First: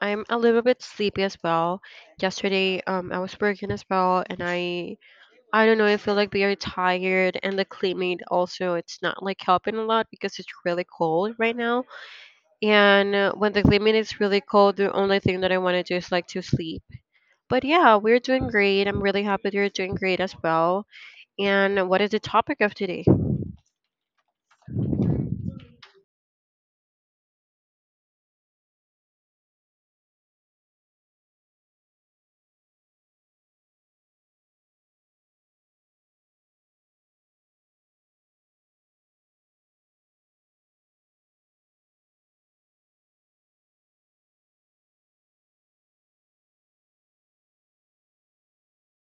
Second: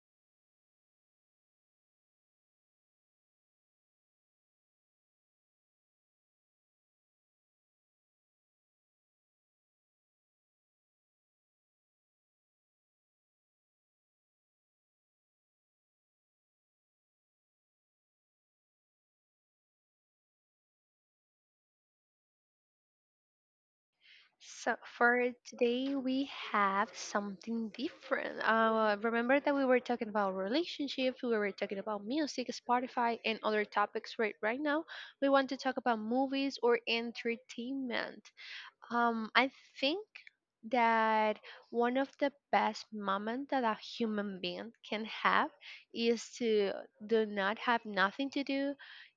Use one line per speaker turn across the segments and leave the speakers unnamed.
I'm a little bit sleepy as well. Yesterday I was working as well, and I don't know, I feel like we are tired and the climate also it's not like helping a lot because it's really cold right now. And when the climate is really cold, the only thing that I want to do is like to sleep. But yeah, we're doing great. I'm really happy you're doing great as well. And what is the topic of today?
So for today we have something different. Remember that we were talking about relationships, we were talking about music, Spotify, and other topics. Right now we want to talk about movies or entertainment. I think that one of the best moments that a human being can have is to do not have nothing to do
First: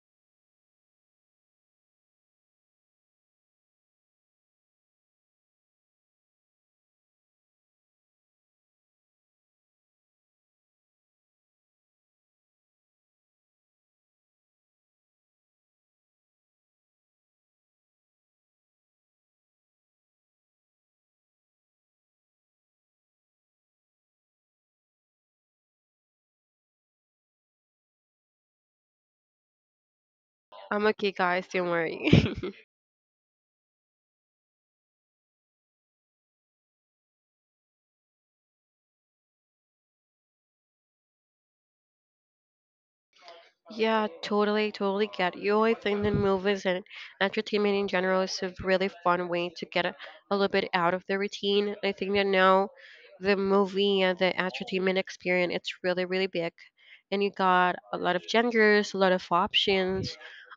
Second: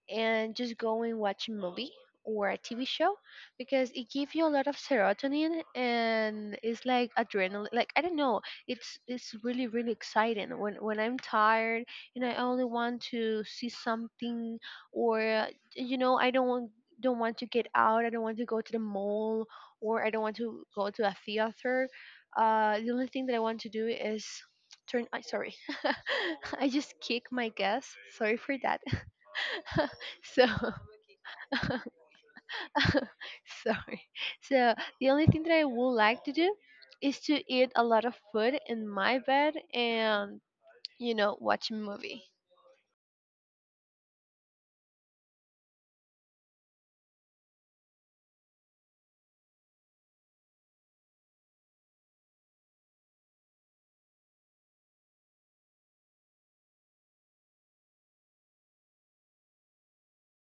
and just go and watch a movie or a TV show because it gives you a lot of serotonin and it's like adrenaline, like I don't know, it's really really exciting when I'm tired and I only want to see something. Or you know, I don't want to get out, I don't want to go to the mall, or I don't want to go to a theater. The only thing that I want to do is turn. I sorry, I just kick my guess. Sorry for that. so
I'm okay, guys. Don't worry.
sorry. So the only thing that I would like to do is to eat a lot of food in my bed and you know watch a movie.
Yeah, totally, totally get you. I think the movies and entertainment in general is a really fun way to get a little bit out of the routine. I think that now the movie and the entertainment experience it's really, really big, and you got a lot of genders, a lot of options.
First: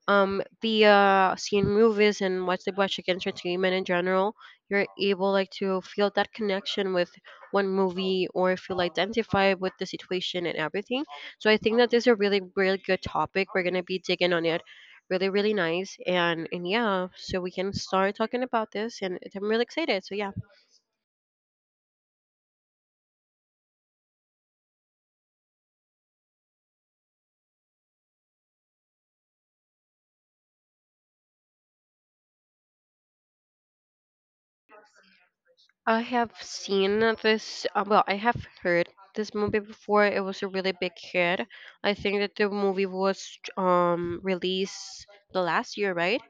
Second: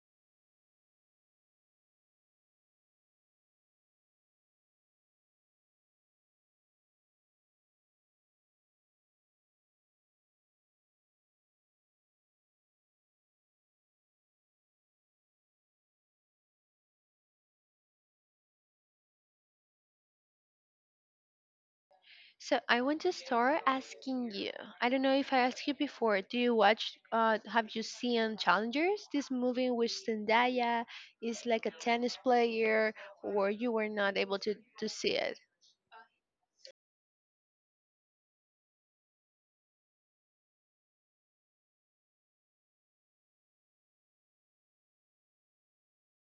Via seeing movies and watching entertainment in general, you're able like to feel that connection with one movie or feel identified with the situation and everything. So I think that this is a really, really good topic. We're gonna be digging on it. Really, really nice. And yeah, so we can start talking about this, and I'm really excited. So yeah.
So I want to start asking you. I don't know if I asked you before. Do you watch? Have you seen Challengers? This movie with Zendaya is like a tennis player, or you were not able to see it?
I have seen this, well, I have heard this movie before. It was a really big hit. I think that the movie was released the last year, right?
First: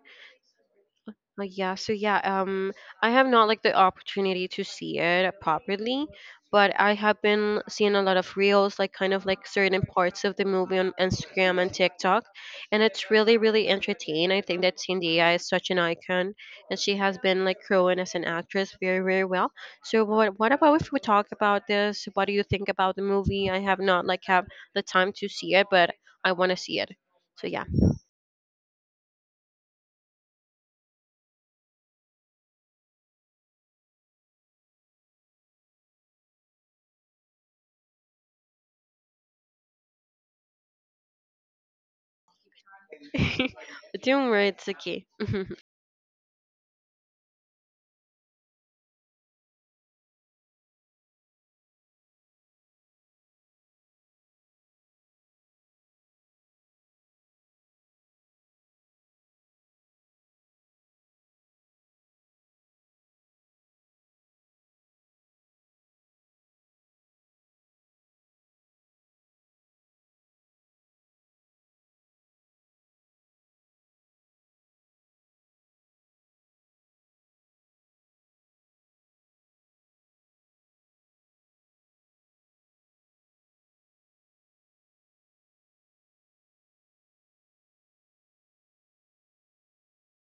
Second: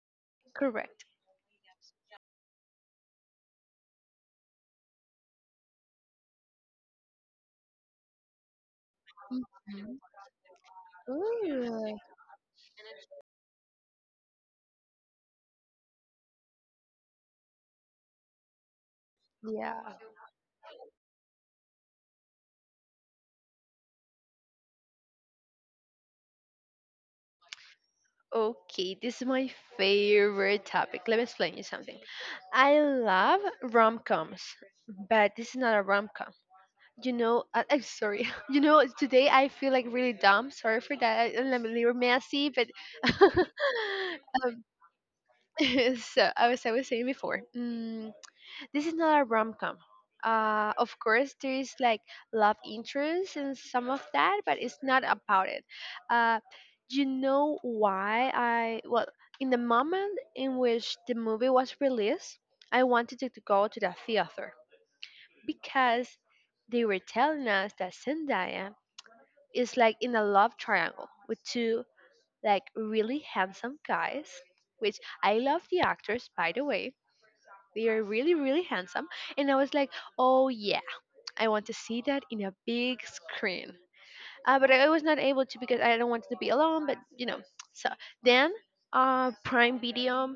Correct.
Oh yeah, so yeah, I have not like the opportunity to see it properly, but I have been seeing a lot of reels, like kind of like certain
Mhm.
parts of the movie on Instagram and
Ooh,
TikTok, and it's really, really entertaining. I think that Cindy is such an icon, and she has been like growing as an actress very, very well.
yeah.
So what about if we talk about this? What do you think about the movie? I have not like have the time to see it, but I want to see it. So yeah.
Okay, this is my favorite topic. Let me explain you something. I love rom coms, but this is not a rom com. I, I'm sorry you know today I feel like really dumb, sorry for that, I'm a little messy but
But Doom were it's okay.
so i was saying before, this is not a rom-com. Of course there is like love interest and some of that but it's not about it. uh, you know why? I well, in the moment in which the movie was released I wanted to, go to the theater because they were telling us that Zendaya is like in a love triangle with two like really handsome guys, which I love the actors by the way. They are really really handsome, and I was like, oh yeah, I want to see that in a big screen. But I was not able to because I don't want to be alone. But you know, so then Prime Video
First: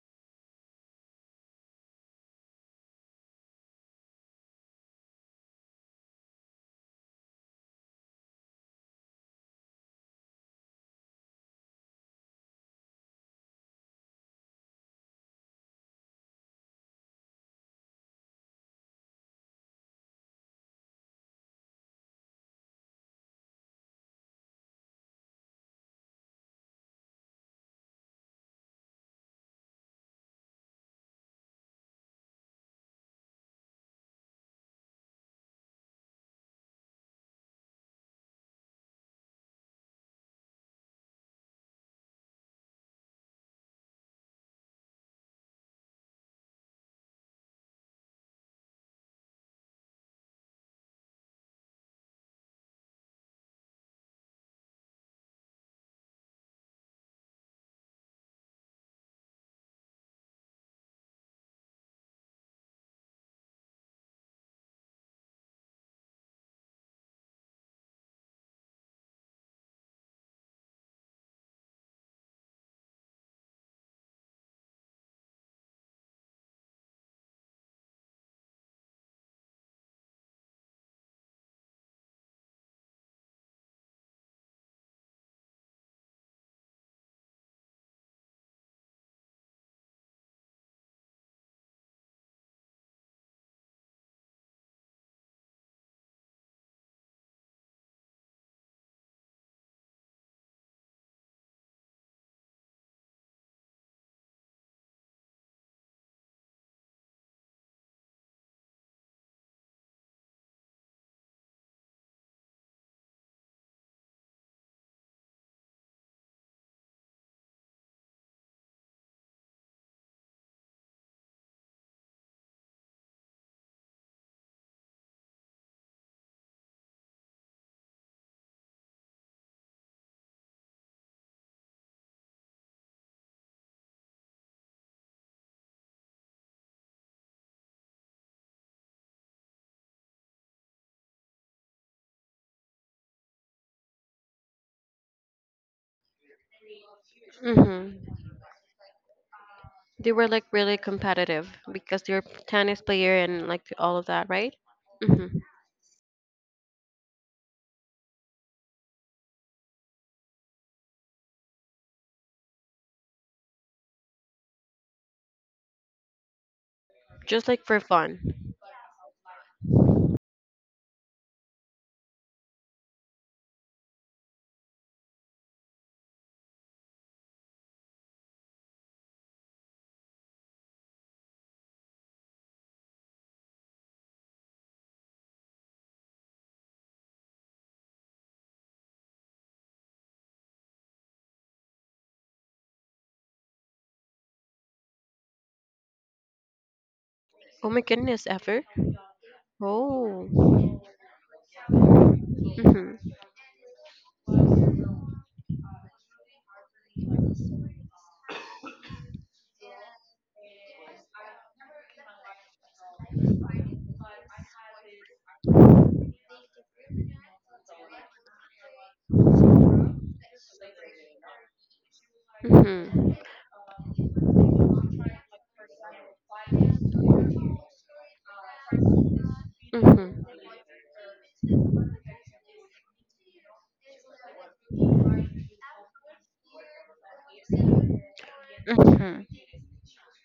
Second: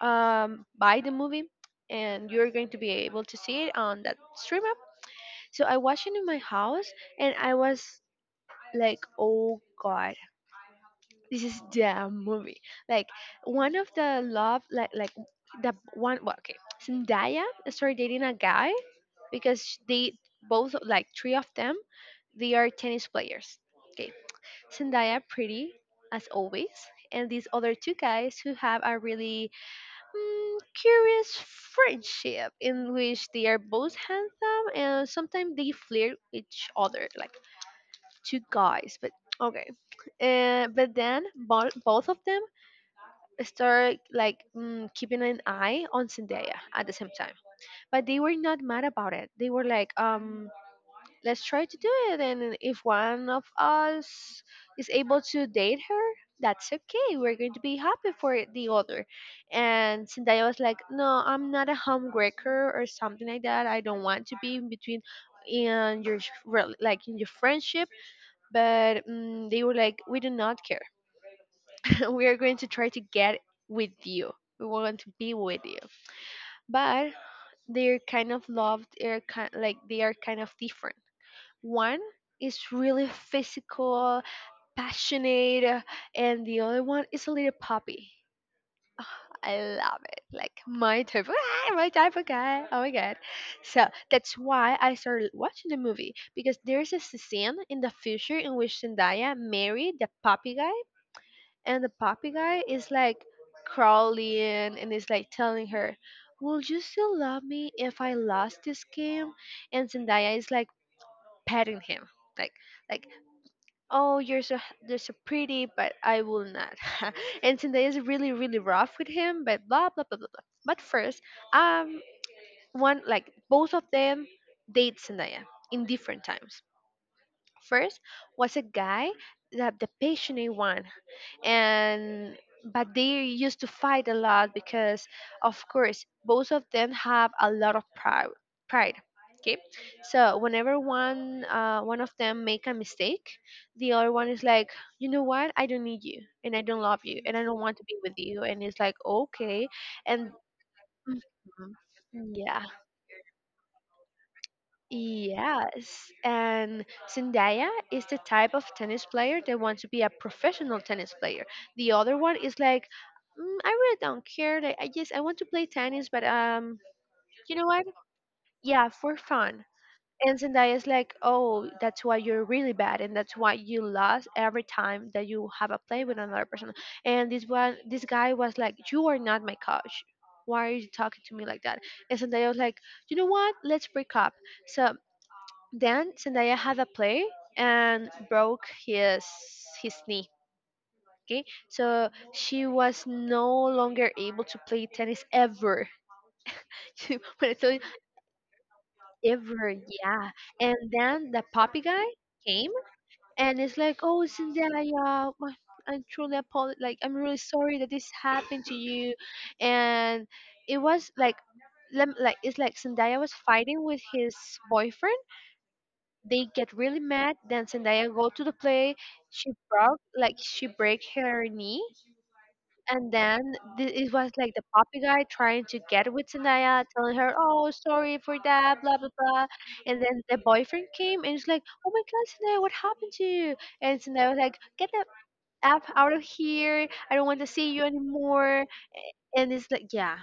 buy the movie. And you're going to be able to see it on that stream app. So I watched it in my house, and I was like, "Oh God, this is the movie. Like one of the love, like the one." Well, okay, Zendaya started dating a guy because they both like three of them. They are tennis players. Okay, Zendaya pretty as always, and these other two guys who have a really curious friendship in which they are both handsome and sometimes they flirt with each other like two guys. But okay, but then both of them start like keeping an eye on Zendaya at the same time. But they were not mad about it. They were like, let's try to do it, and if one of us is able to date her, that's okay. We're going to be happy for the other. And Zendaya was like, no, I'm not a homewrecker or something like that. I don't want to be in between in your like in your friendship but they were like we do not care, we are going to try to get with you. We want to be with you. But they're kind of loved. They're kind like they are kind of different. One is really physical, passionate, and the other one is a little puppy. I love it. Like my type, my type of guy. Oh my god. So that's why I started watching the movie because there's a scene in the future in which Zendaya married the puppy guy and the puppy guy is like crawling and is like telling her, "Will you still love me if I lost this game?" And Zendaya is like petting him, like like, "Oh, you're so pretty, but I will not." And Zendaya is really really rough with him, but blah blah blah blah blah. But first, um, one like both of them date Zendaya in different times. First was a guy that the passionate one, and but they used to fight a lot because of course both of them have a lot of pride. Okay, so whenever one of them make a mistake, the other one is like, you know what, I don't need you and I don't love you and I don't want to be
Hmm.
with you, and it's like okay.
They were
And
like really competitive because they were
mhm, yeah.
tennis player and like all of that, right? Hmm.
Yes, and Zendaya is the type of tennis player that wants to be a professional tennis player. The other one is like, I really don't care. Like, I just I want to play tennis, but
Just
you
like
know
for
what?
fun.
Yeah, for fun. And Zendaya is like, oh, that's why you're really bad, and that's why you lost every time that you have a play with another person. And this one, this guy was like, you are not my coach. Why are you talking to me like that? And Zendaya was like, you know what? Let's break up. So then Zendaya had a play and broke his knee. Okay, so she was no longer able to play tennis ever. When I
Oh
tell you
my goodness, ever?
ever, yeah.
Oh.
And then the puppy guy came
Hmm.
and it's like, oh Zendaya, I'm truly apol like I'm really sorry that this happened to you, and it was like, like it's like Zendaya was fighting with his boyfriend. They get really mad. Then Zendaya go to the play. She broke like she break her knee, and
Hmm.
then it was like the puppy guy trying to get with Zendaya, telling her, "Oh, sorry for that, blah blah blah." And
Hmm.
then the boyfriend came and he's like, "Oh my God, Zendaya, what happened to you?" And Zendaya was like, "Get the app out of here! I don't want to see you anymore."
Hmm.
And it's like, yeah.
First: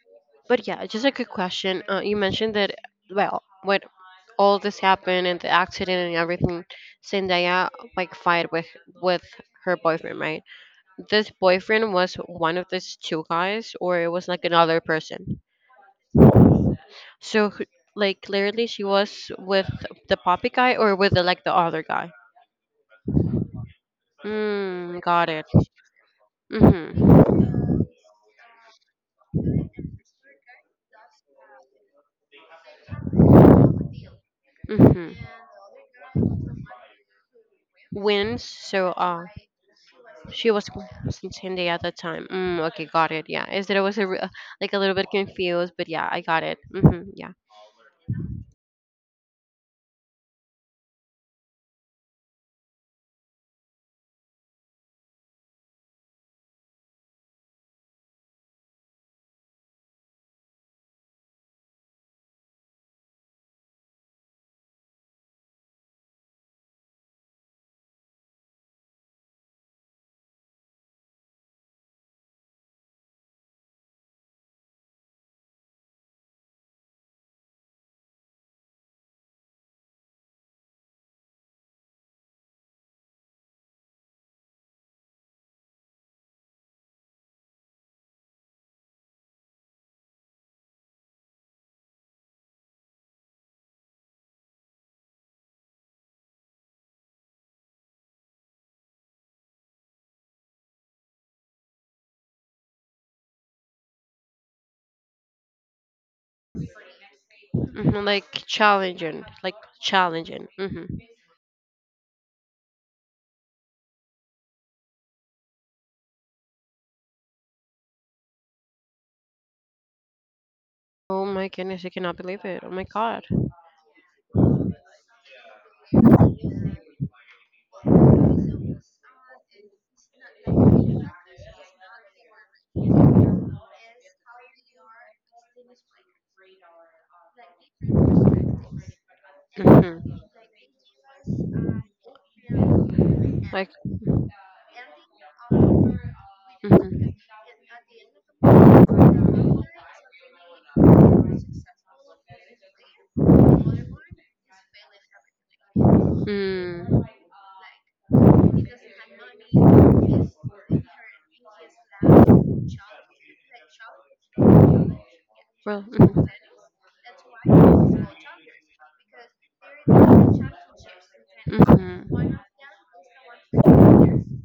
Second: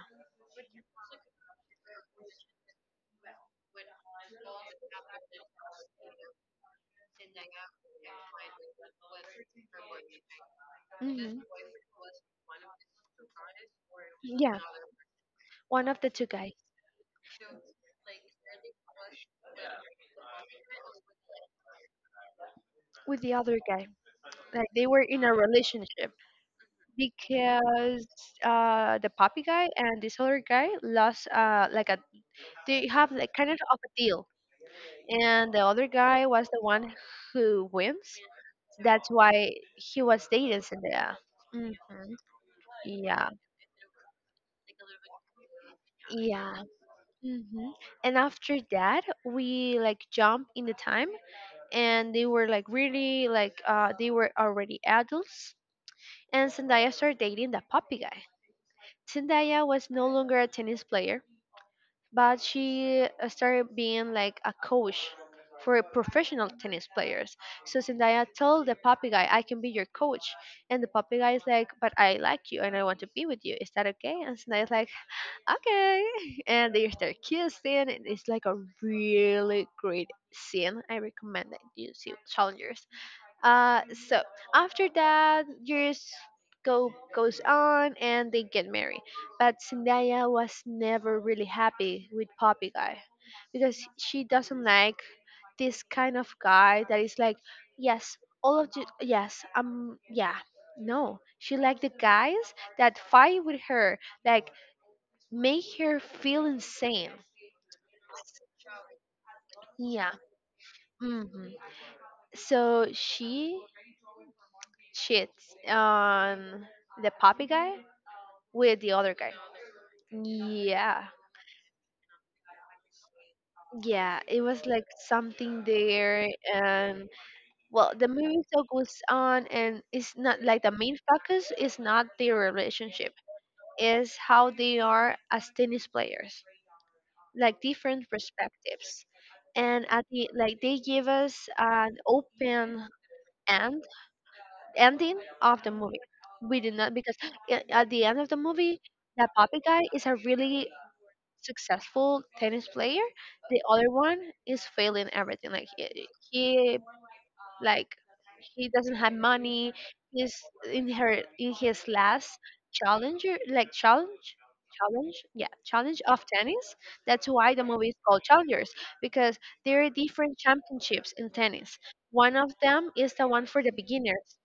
But yeah, just a quick question. You mentioned that, well, when all this happened and the accident and everything, Zendaya like fight with her boyfriend, right? This
Mhm.
boyfriend was one of these two guys, or it was like
Yeah,
another person.
one of the two guys
So, like, clearly she was with the poppy guy or with like the other guy.
with the other guy. Like they
Mm,
were in
got
a
it.
relationship
Mhm.
because the puppy guy and this other guy lost like a, they have like kind of a deal,
Mhm.
and the other guy was the one who wins.
When, so
That's why he was
she
dating
was
Zendaya.
since Hindi
Hmm.
at the time. Mm, okay, got it.
Yeah,
Yeah. Is that I was like a little bit confused, but yeah, I got it.
yeah.
Mhm. Yeah.
Hmm. And after that, we like jump in the time, and they were like really like they were already adults. And Zendaya started dating the puppy guy. Zendaya was no longer a tennis player, but she started being like a coach for professional tennis players. So Zendaya told the puppy guy, "I can be your coach," and the puppy guy is like, "But I like you and I want to be with you. Is that okay?" And Zendaya's like, okay. And they start kissing, and it's like a really great scene. I recommend that you see Challengers. Uh, so after that, years go goes on, and they get married. But Zendaya was never really happy with Poppy guy because she doesn't like this kind of guy that is like, yes, all of you, yes, yeah. No, she liked the guys that fight with her, like make her feel insane.
Mhm. Like challenging. Like
Yeah.
challenging. Mhm.
Hmm. So she cheats on the puppy guy with the other guy. Yeah.
Oh my goodness, I cannot believe it. Oh my god.
Yeah, it was like something there, and well, the movie still goes on, and it's not like the main focus is not their relationship, is how they are as tennis players, like different perspectives, and at the like they give us an open
Like.
end ending of the movie. We did not
Mhm.
because at the end of the movie, that puppy guy is a really successful tennis player. The other one is failing everything. Like he,
Mm.
like he doesn't have money. He's in her in his last challenger like challenge challenge yeah
Well.
challenge of
Mhm.
tennis. That's why the movie is called challengers because there are different championships in tennis, one
Mhm.
of them is the one for the beginners.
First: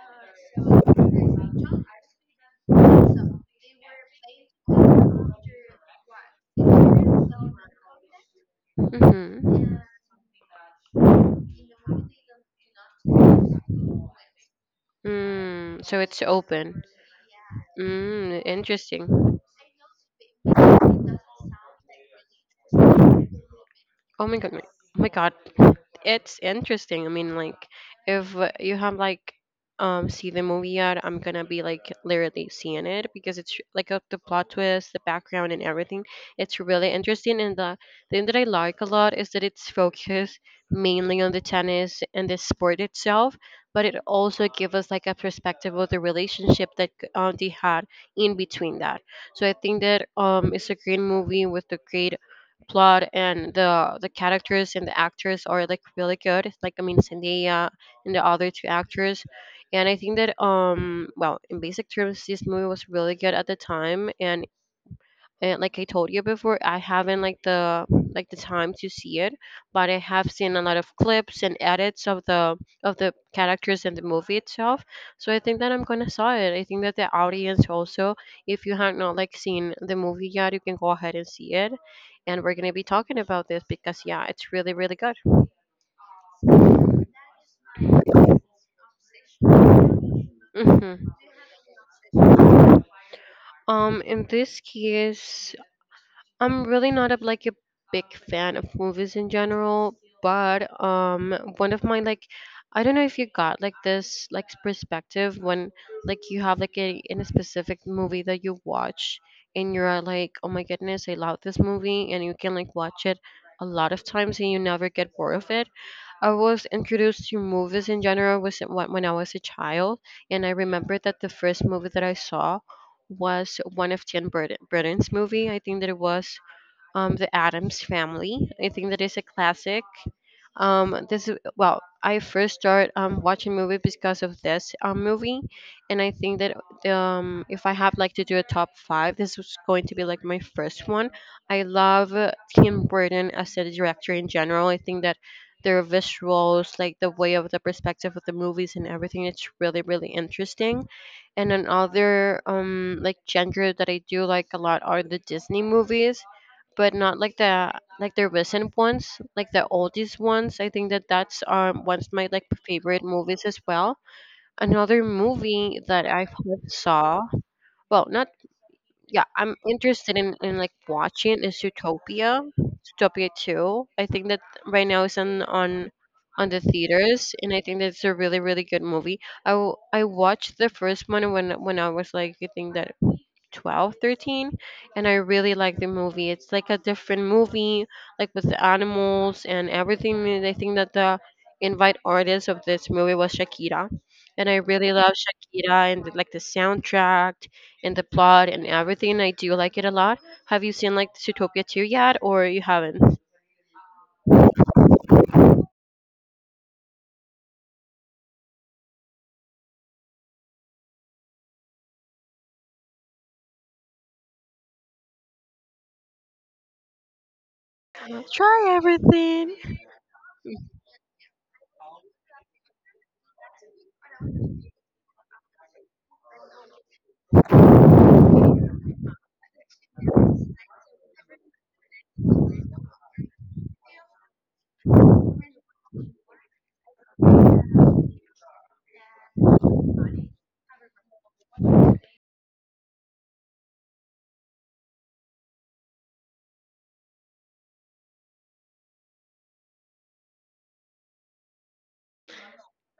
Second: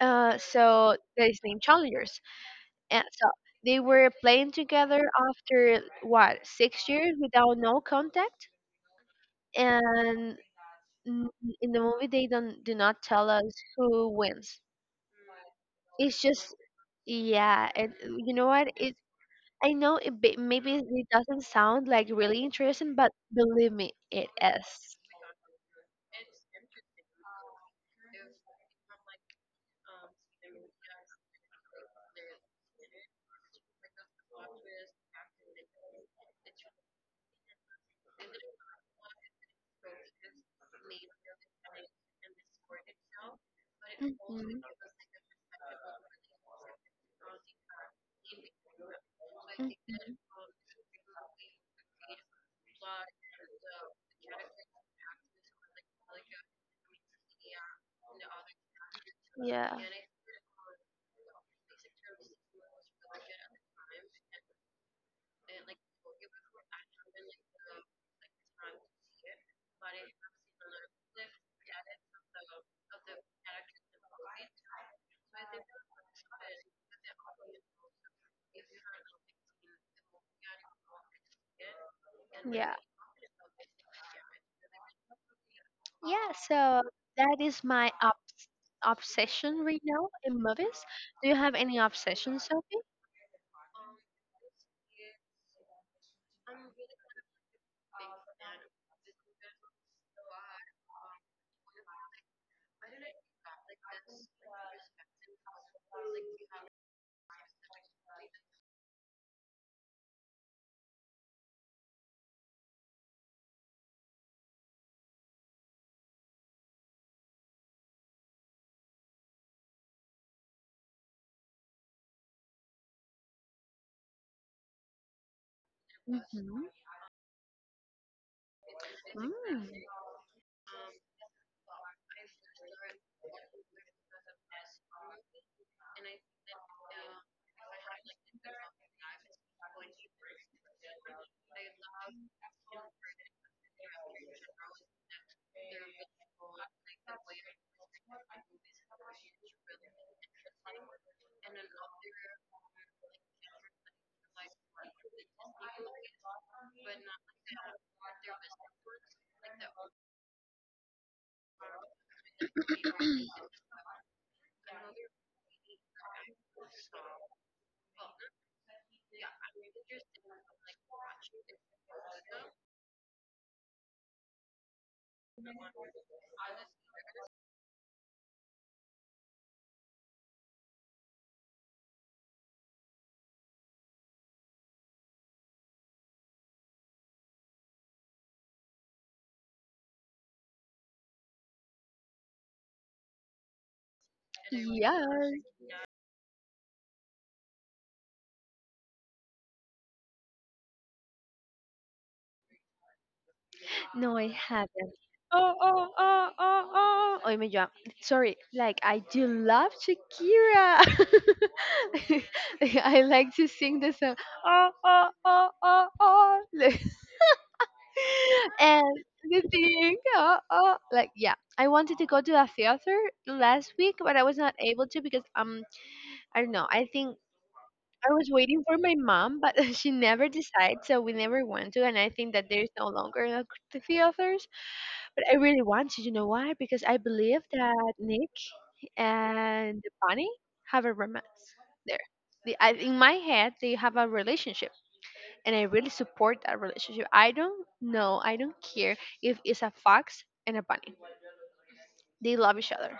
So that is named Challengers. And so they were playing together after what 6 years without no contact.
Mhm.
And n- in the movie, they don't do not tell us who wins.
Mm. So
It's
it's
just
open.
yeah, and you
Mm,
know what? It
interesting.
I know it, maybe it doesn't sound like really interesting, but believe me,
Oh
it
my god.
is.
Oh my god. It's interesting. I mean, like, if you have like, see the movie yet, I'm gonna be like literally seeing it because it's like, the plot twist, the background, and everything. It's really interesting, and the thing that I like a lot is that it's focused mainly on the tennis and the sport itself, but it also
Mhm,
gives us like a perspective of the relationship that they had in between that. So I think that
mhm.
it's a great movie with a great plot, and the characters and the actors are like really good. Like, I mean, Zendaya and the other two actors,
Yeah.
and I think that, well, in basic terms, this movie was really good at the time, and like I told you before, I haven't like the time to see it, but I have seen a lot of clips and edits of the characters and the movie itself. So I think that I'm gonna saw it. I think that the audience also, if you have not like seen the movie yet, you can go ahead and see it. And we're gonna
Yeah.
be talking about this because yeah, it's really really good.
Yeah, so that is my obsession right now in movies.
Hmm.
Do you have any obsessions, Sophie?
In this case, I'm really not like a big fan of movies in general. But one of my, like, I don't know if you got like this, like, perspective when, like, you have like a in a specific movie that you watch, and you're like, oh my goodness, I love this movie, and you can like watch it a lot of times, and you never get bored of it. I was introduced to movies in general was when I was a child, and I remember that the first movie that I saw was one of Burton's movie. I think that it was
Mm-hmm.
The Adams Family. I think that is a
Mm.
classic. This is, well, I first started watching movie because of this movie, and I think that if I have like to do a top five, this was going to be like my first one. I love Tim Burton as a director in general. I think that their visuals, like the way of the perspective of the movies and everything, it's really really interesting. And another like genre that I do like a lot are the Disney movies, but not like the recent ones, like the oldest ones. I think that that's one of my like favorite movies as well. Another movie that I have saw, well, not yeah, I'm interested in, like watching is Utopia 2. I think that right now it's on the theaters, and I think that's a really really good movie. I watched the first one when I was like I think that 12, 13, and I really like the movie. It's like a different movie, like with the animals and everything, and I think that the invite artist of this movie was Shakira, and I really love
Yes.
Shakira and like the soundtrack and the plot and everything. I do like it a lot. Have you seen like Zootopia 2 yet, or you haven't?
No, I haven't. Oh, oh, oh, oh, oh. Oh my God. Sorry. Like, I do love Shakira. I like to sing the song. Oh, oh, oh, oh, oh.
Try
And the
everything.
thing. Oh, oh. Like, yeah. I wanted to go to a theater last week, but I was not able to because, I don't know. I think I was waiting for my mom, but she never decides, so we never went to. And I think that there's no longer a theater, but I really want to. You know why? Because I believe that Nick and Bunny have a romance there. They, I, in my head, they have a relationship, and I really support that relationship. I don't know. I don't care if it's a fox and a bunny. They love each other.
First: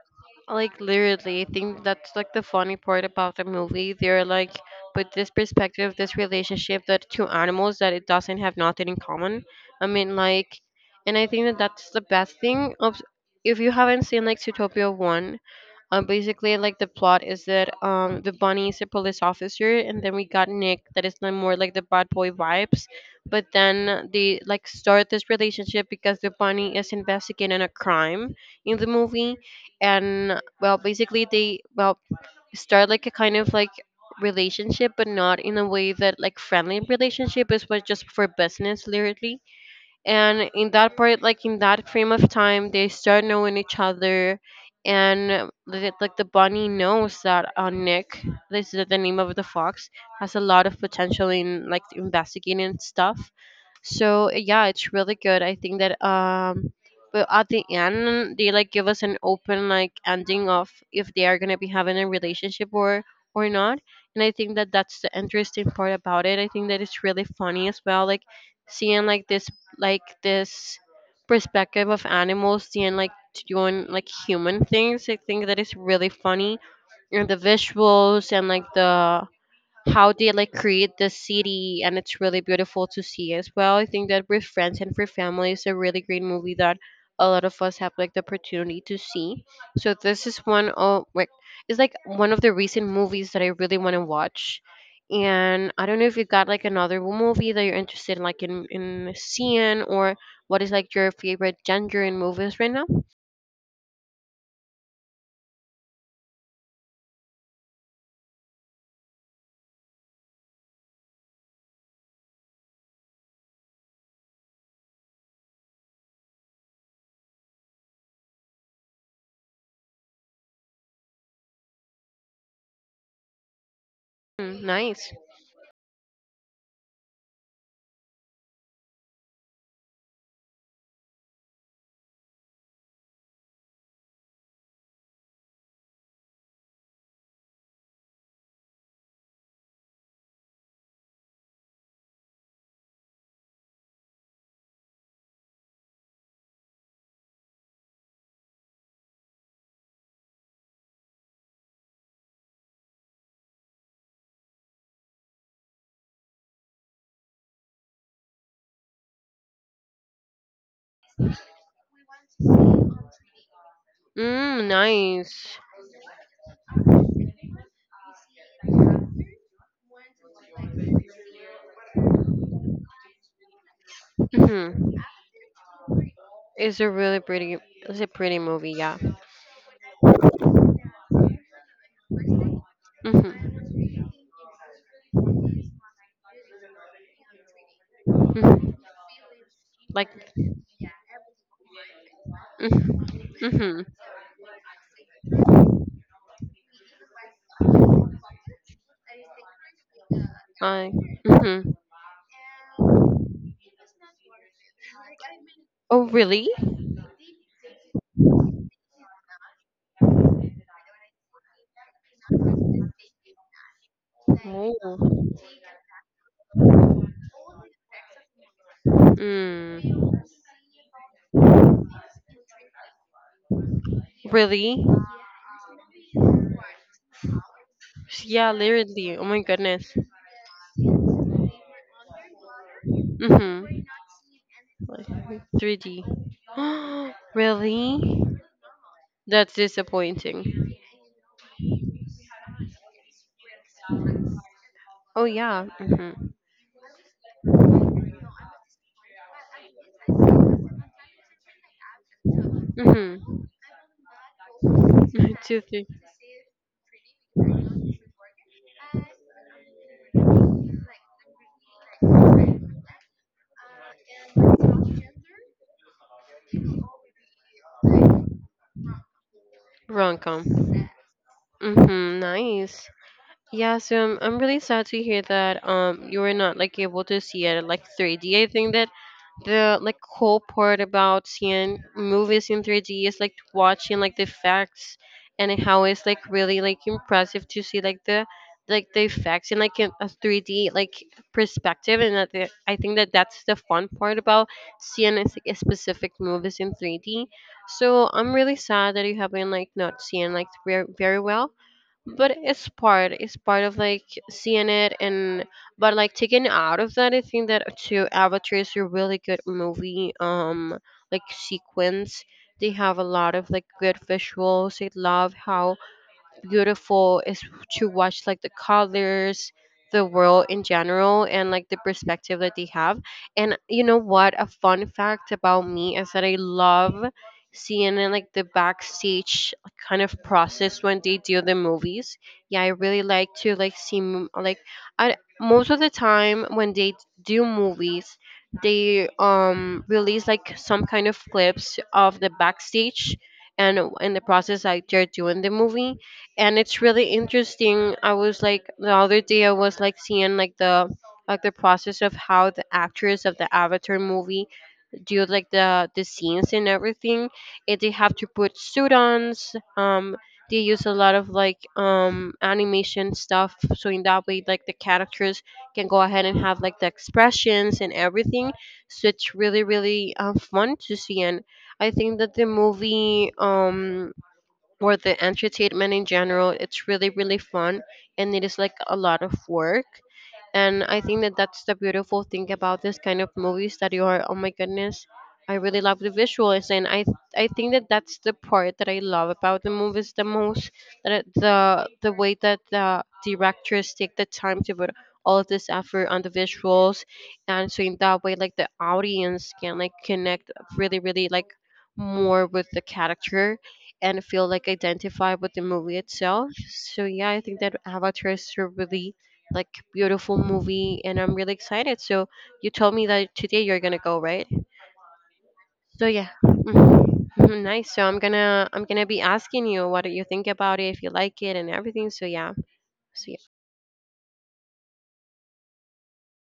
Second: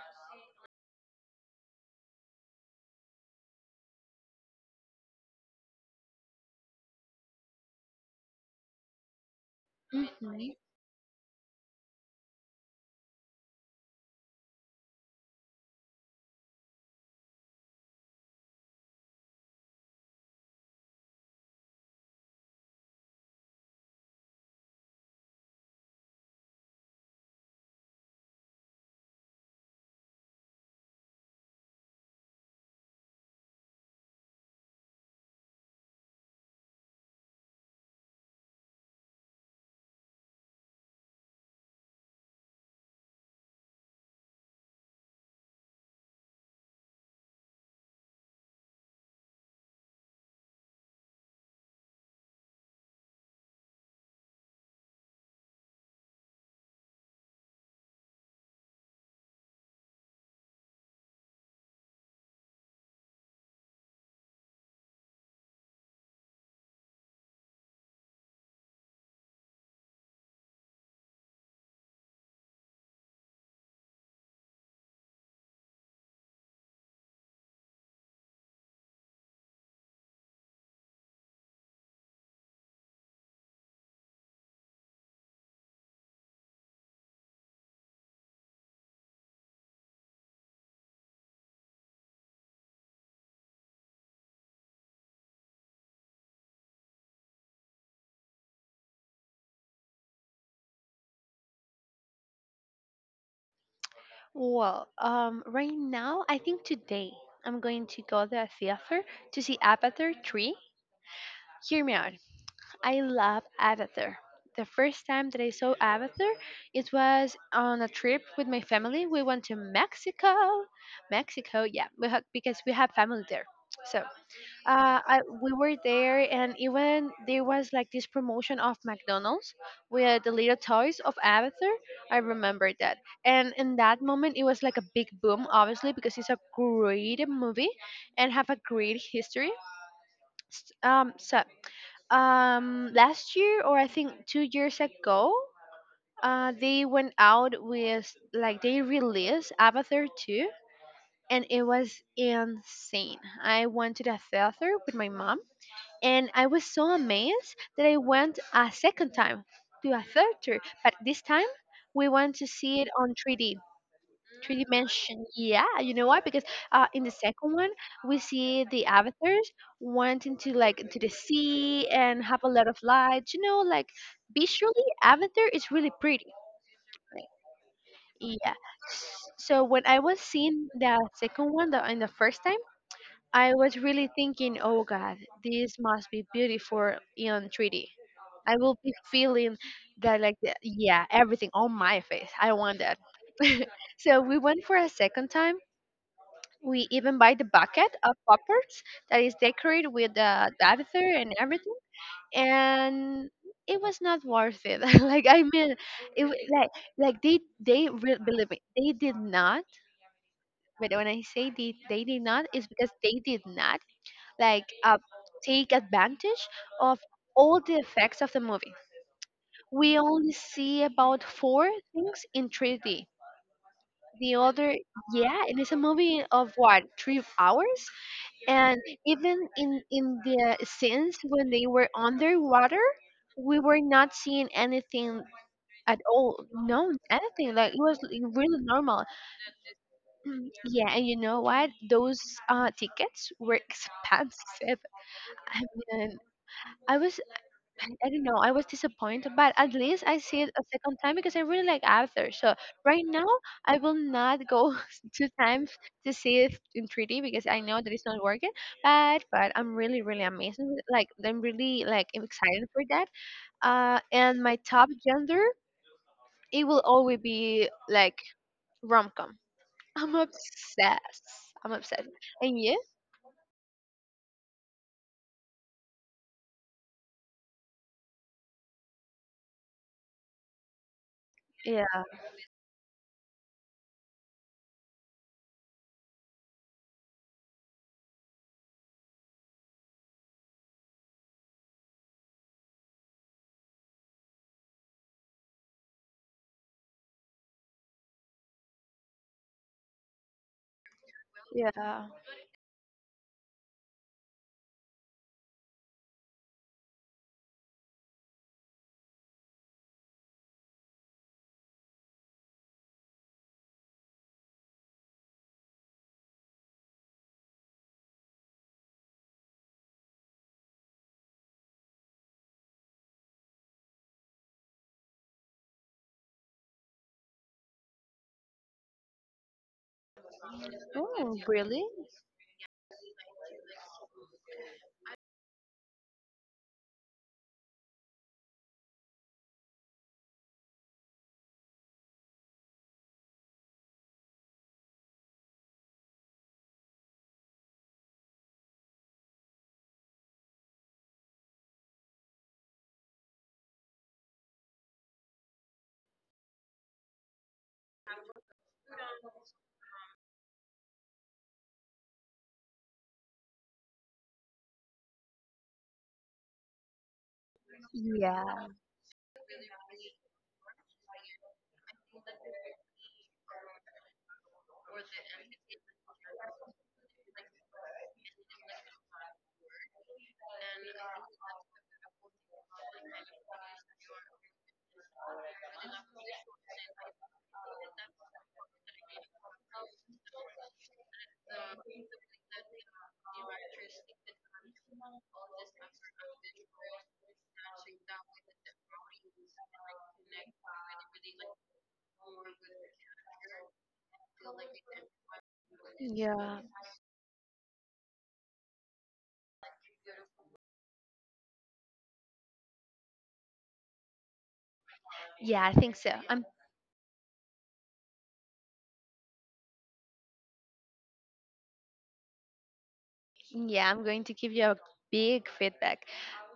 Like, literally, I think that's like the funny part about the movie. They're like with this perspective, this relationship, that two animals that it doesn't have nothing in common, I mean, like.
hmm
And I think that that's the best thing of, if you haven't seen like Zootopia 1, basically like the plot is that the bunny is a police officer, and then we got Nick that is like more like the bad boy vibes, but then they like start this relationship because the bunny is investigating a crime in the movie. And well, basically they, well, start like a kind of like relationship, but not in a way that like friendly relationship is, but just for business literally. And in that part, like in that frame of time, they start knowing each other, and like the bunny knows that, Nick, this is the name of the fox, has a lot of potential in like investigating and stuff. So yeah, it's really good. I think that but at the end they like give us an open like ending of if they are going to be having a relationship or not. And I think that that's the interesting part about it. I think that it's really funny as well, like seeing like this perspective of animals and like doing like human things. I think that is really funny, and the visuals and like the how they like create the city, and it's really beautiful to see as well. I think that with friends and for family, is a really great movie that a lot of us have like the opportunity to see. So this is one of like, it's like one of the recent movies that I really want to watch. And I don't know if you got like another movie that you're interested in, like in, seeing, or what is like your favorite genre in movies right now.
Well, right now, I think today I'm going to go to the theater to see Avatar 3. Hear me out. I love Avatar. The first time that I saw Avatar, it was on a trip with my family. We went to Mexico. Mexico, yeah, we had, because we have family there. So
Mm, nice.
we were there, and even there was like this promotion of McDonald's with the little toys of Avatar. I remember that. And in that moment, it was like a big boom, obviously, because it's a great movie and have a great history. So last year or I think 2 years ago, they went out with like they released Avatar 2 and it was insane. I went to the theater with my mom and I was so amazed that I went a second time to a theater, but this time we went to see it on 3D, three
Mm,
dimension.
nice.
Yeah, you know why? Because in the second one, we see the avatars wanting to like into the sea and have a lot of lights. You know, like visually,
Hmm.
Avatar is really pretty.
it's a really
Right?
pretty it's a pretty
Yeah.
movie, yeah.
So when I was seeing the second one, the in the first time,
Mhm.
I was really thinking, "Oh God, this must be beautiful in 3 D. I
Mhm.
will be feeling
Like.
that, like, the, yeah, everything on my face. I want that."
Mm-hmm. Mm-hmm.
So we went for a second time, we even buy the bucket of poppers that is decorated with the diver
I.
and
Mm-hmm.
everything, and it was not worth it. Like I mean,
Oh,
it
really?
wa- like they re- believe me, they did not. But when I say they did not, it's because they did not like
Oh.
take advantage of all the effects of the movie. We
Mm.
only see about four things in 3D. The other,
Really?
yeah, and it's a movie of what, 3 hours,
Yeah,
and
literally. Oh my
even in
goodness.
in the scenes when they were underwater, we were
Mm-hmm.
not seeing anything at
3D.
all, no anything, like it was
Really?
really normal.
That's
Mm,
disappointing.
yeah, and you know what, those tickets were expensive.
Oh
I
yeah.
mean,
Mhm.
i was I don't know. I was disappointed, but at least I see it a second time because I really like Arthur. So right now,
Mhm.
I will not go two
Two,
times
three.
to see it in 3D because I know that it's not working. But I'm really really amazed. Like I'm really like I'm excited for that. And my top gender, it will always be like rom com. I'm
Rom-com.
obsessed. I'm obsessed.
Mhm.
And you?
Nice. Yeah. So I'm really sad to hear that you were not like able to see it at like 3D. I think that the like cool part about seeing
Yeah,
movies in 3D is like watching like the effects and how it's like really like impressive to see like the effects in like in a 3D like perspective and I think that that's the fun part about seeing it's, like, specific movies in 3D. So I'm really sad that you have been like not seeing like very, very well
yeah.
but it's part of like seeing it and but like taken out of that, I think that too, Avatar is a really good movie, like sequence. They have a lot of like good visuals. I love how beautiful is to watch like the colors, the world in general, and like the perspective that they have. And you know what, a fun fact about me is that I love seeing, like, the backstage kind of process when they
Oh,
do the
really?
movies. Yeah, I really like to like like I, most of the time when they do movies, they release like some kind of clips of the backstage and in the process like they're doing the movie, and it's really interesting. I was like the other day I was like seeing like the process of how the actors of the Avatar movie do like the scenes and everything. And they have to put suit on. Um, they use a lot of like animation stuff, so in that way like the characters can go ahead and have like the expressions and everything.
Yeah.
So it's really really fun to see, and I think that the movie or the entertainment in general, it's really, really fun, and it is like a lot of work. And I think that that's the beautiful thing about this kind of movies that you are, oh my goodness, I really love the visuals. I think that that's the part that I love about the movies the most, the way that the directors take the time to put all of this effort on the visuals. And so in that way, like the audience can like connect really, really like more with the character and feel like identified with the movie itself.
Yeah.
So yeah, I think that Avatar is a really like beautiful movie and I'm really excited. So you told me that today you're gonna go, right?
Yeah, I think so.
So yeah.
I'm
Mhm. Mhm, nice. So I'm gonna be asking you what do you think about it, if you like it, and everything. So yeah, so yeah.
Yeah, I'm going to give you a big feedback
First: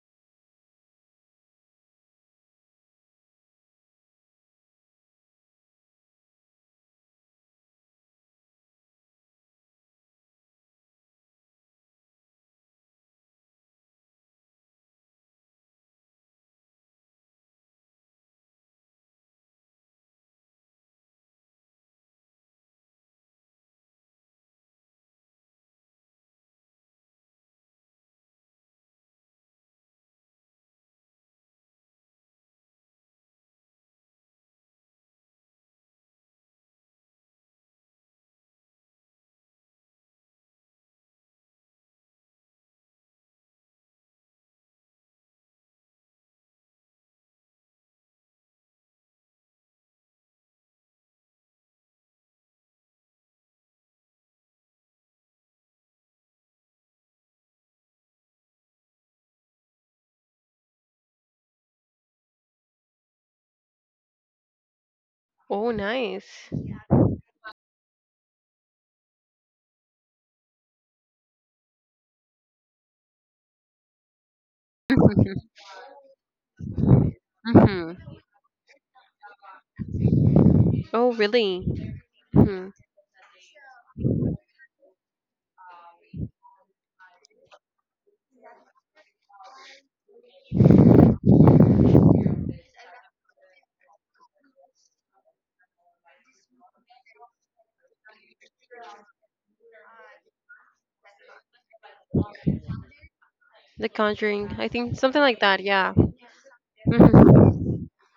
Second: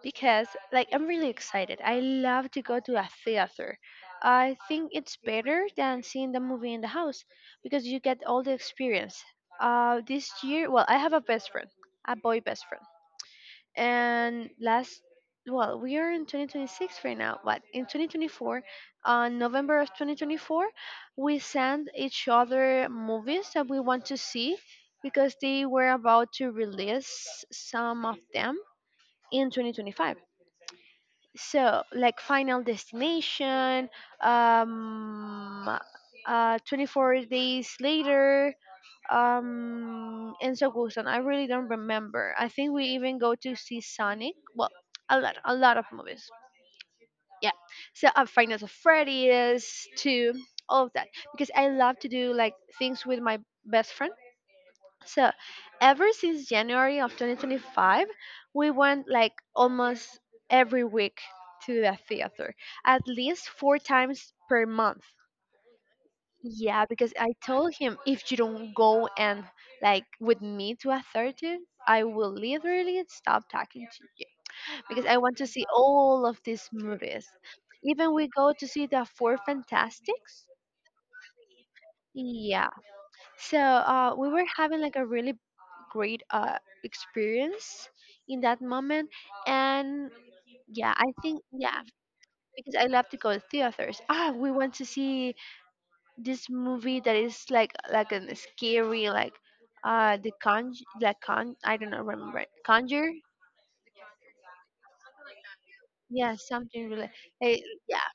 because, like, I'm really excited. I love to go to a theater. I think it's better than seeing the movie in the house because you get all the experience. This year, well, I have a best friend, a boy best friend, and last, well, we are in 2026 right now, but in 2024, on november of 2024, we sent each other movies that we want to see because they were about to release some of them in 2025. So like Final Destination, um 24 Days Later, in Sagusan. I really don't remember. I think we even go to see Sonic. Well, a lot of movies. Yeah, so Finals of Freddy's too, all of that because I love to do like things with my best friend. So, ever since January of 2025, we went like almost every week to the theater, at least 4 times per month.
Oh, nice.
Yeah, because I told him if you don't go and like with me to a therapist, I will literally stop talking to you because I want to see all of these movies.
Hmm.
Even we go to see the Four Fantastics.
Oh, really? Hmm.
Yeah. So we were having like a really great experience in that moment, and yeah, I think yeah, because I love to go to theaters. Ah, we want to see this movie that is like a scary like the con like con I don't know remember it. Conjure,
The Conjuring, I think, something like that. Yeah.
yeah, something really,
Hmm.
eh, yeah,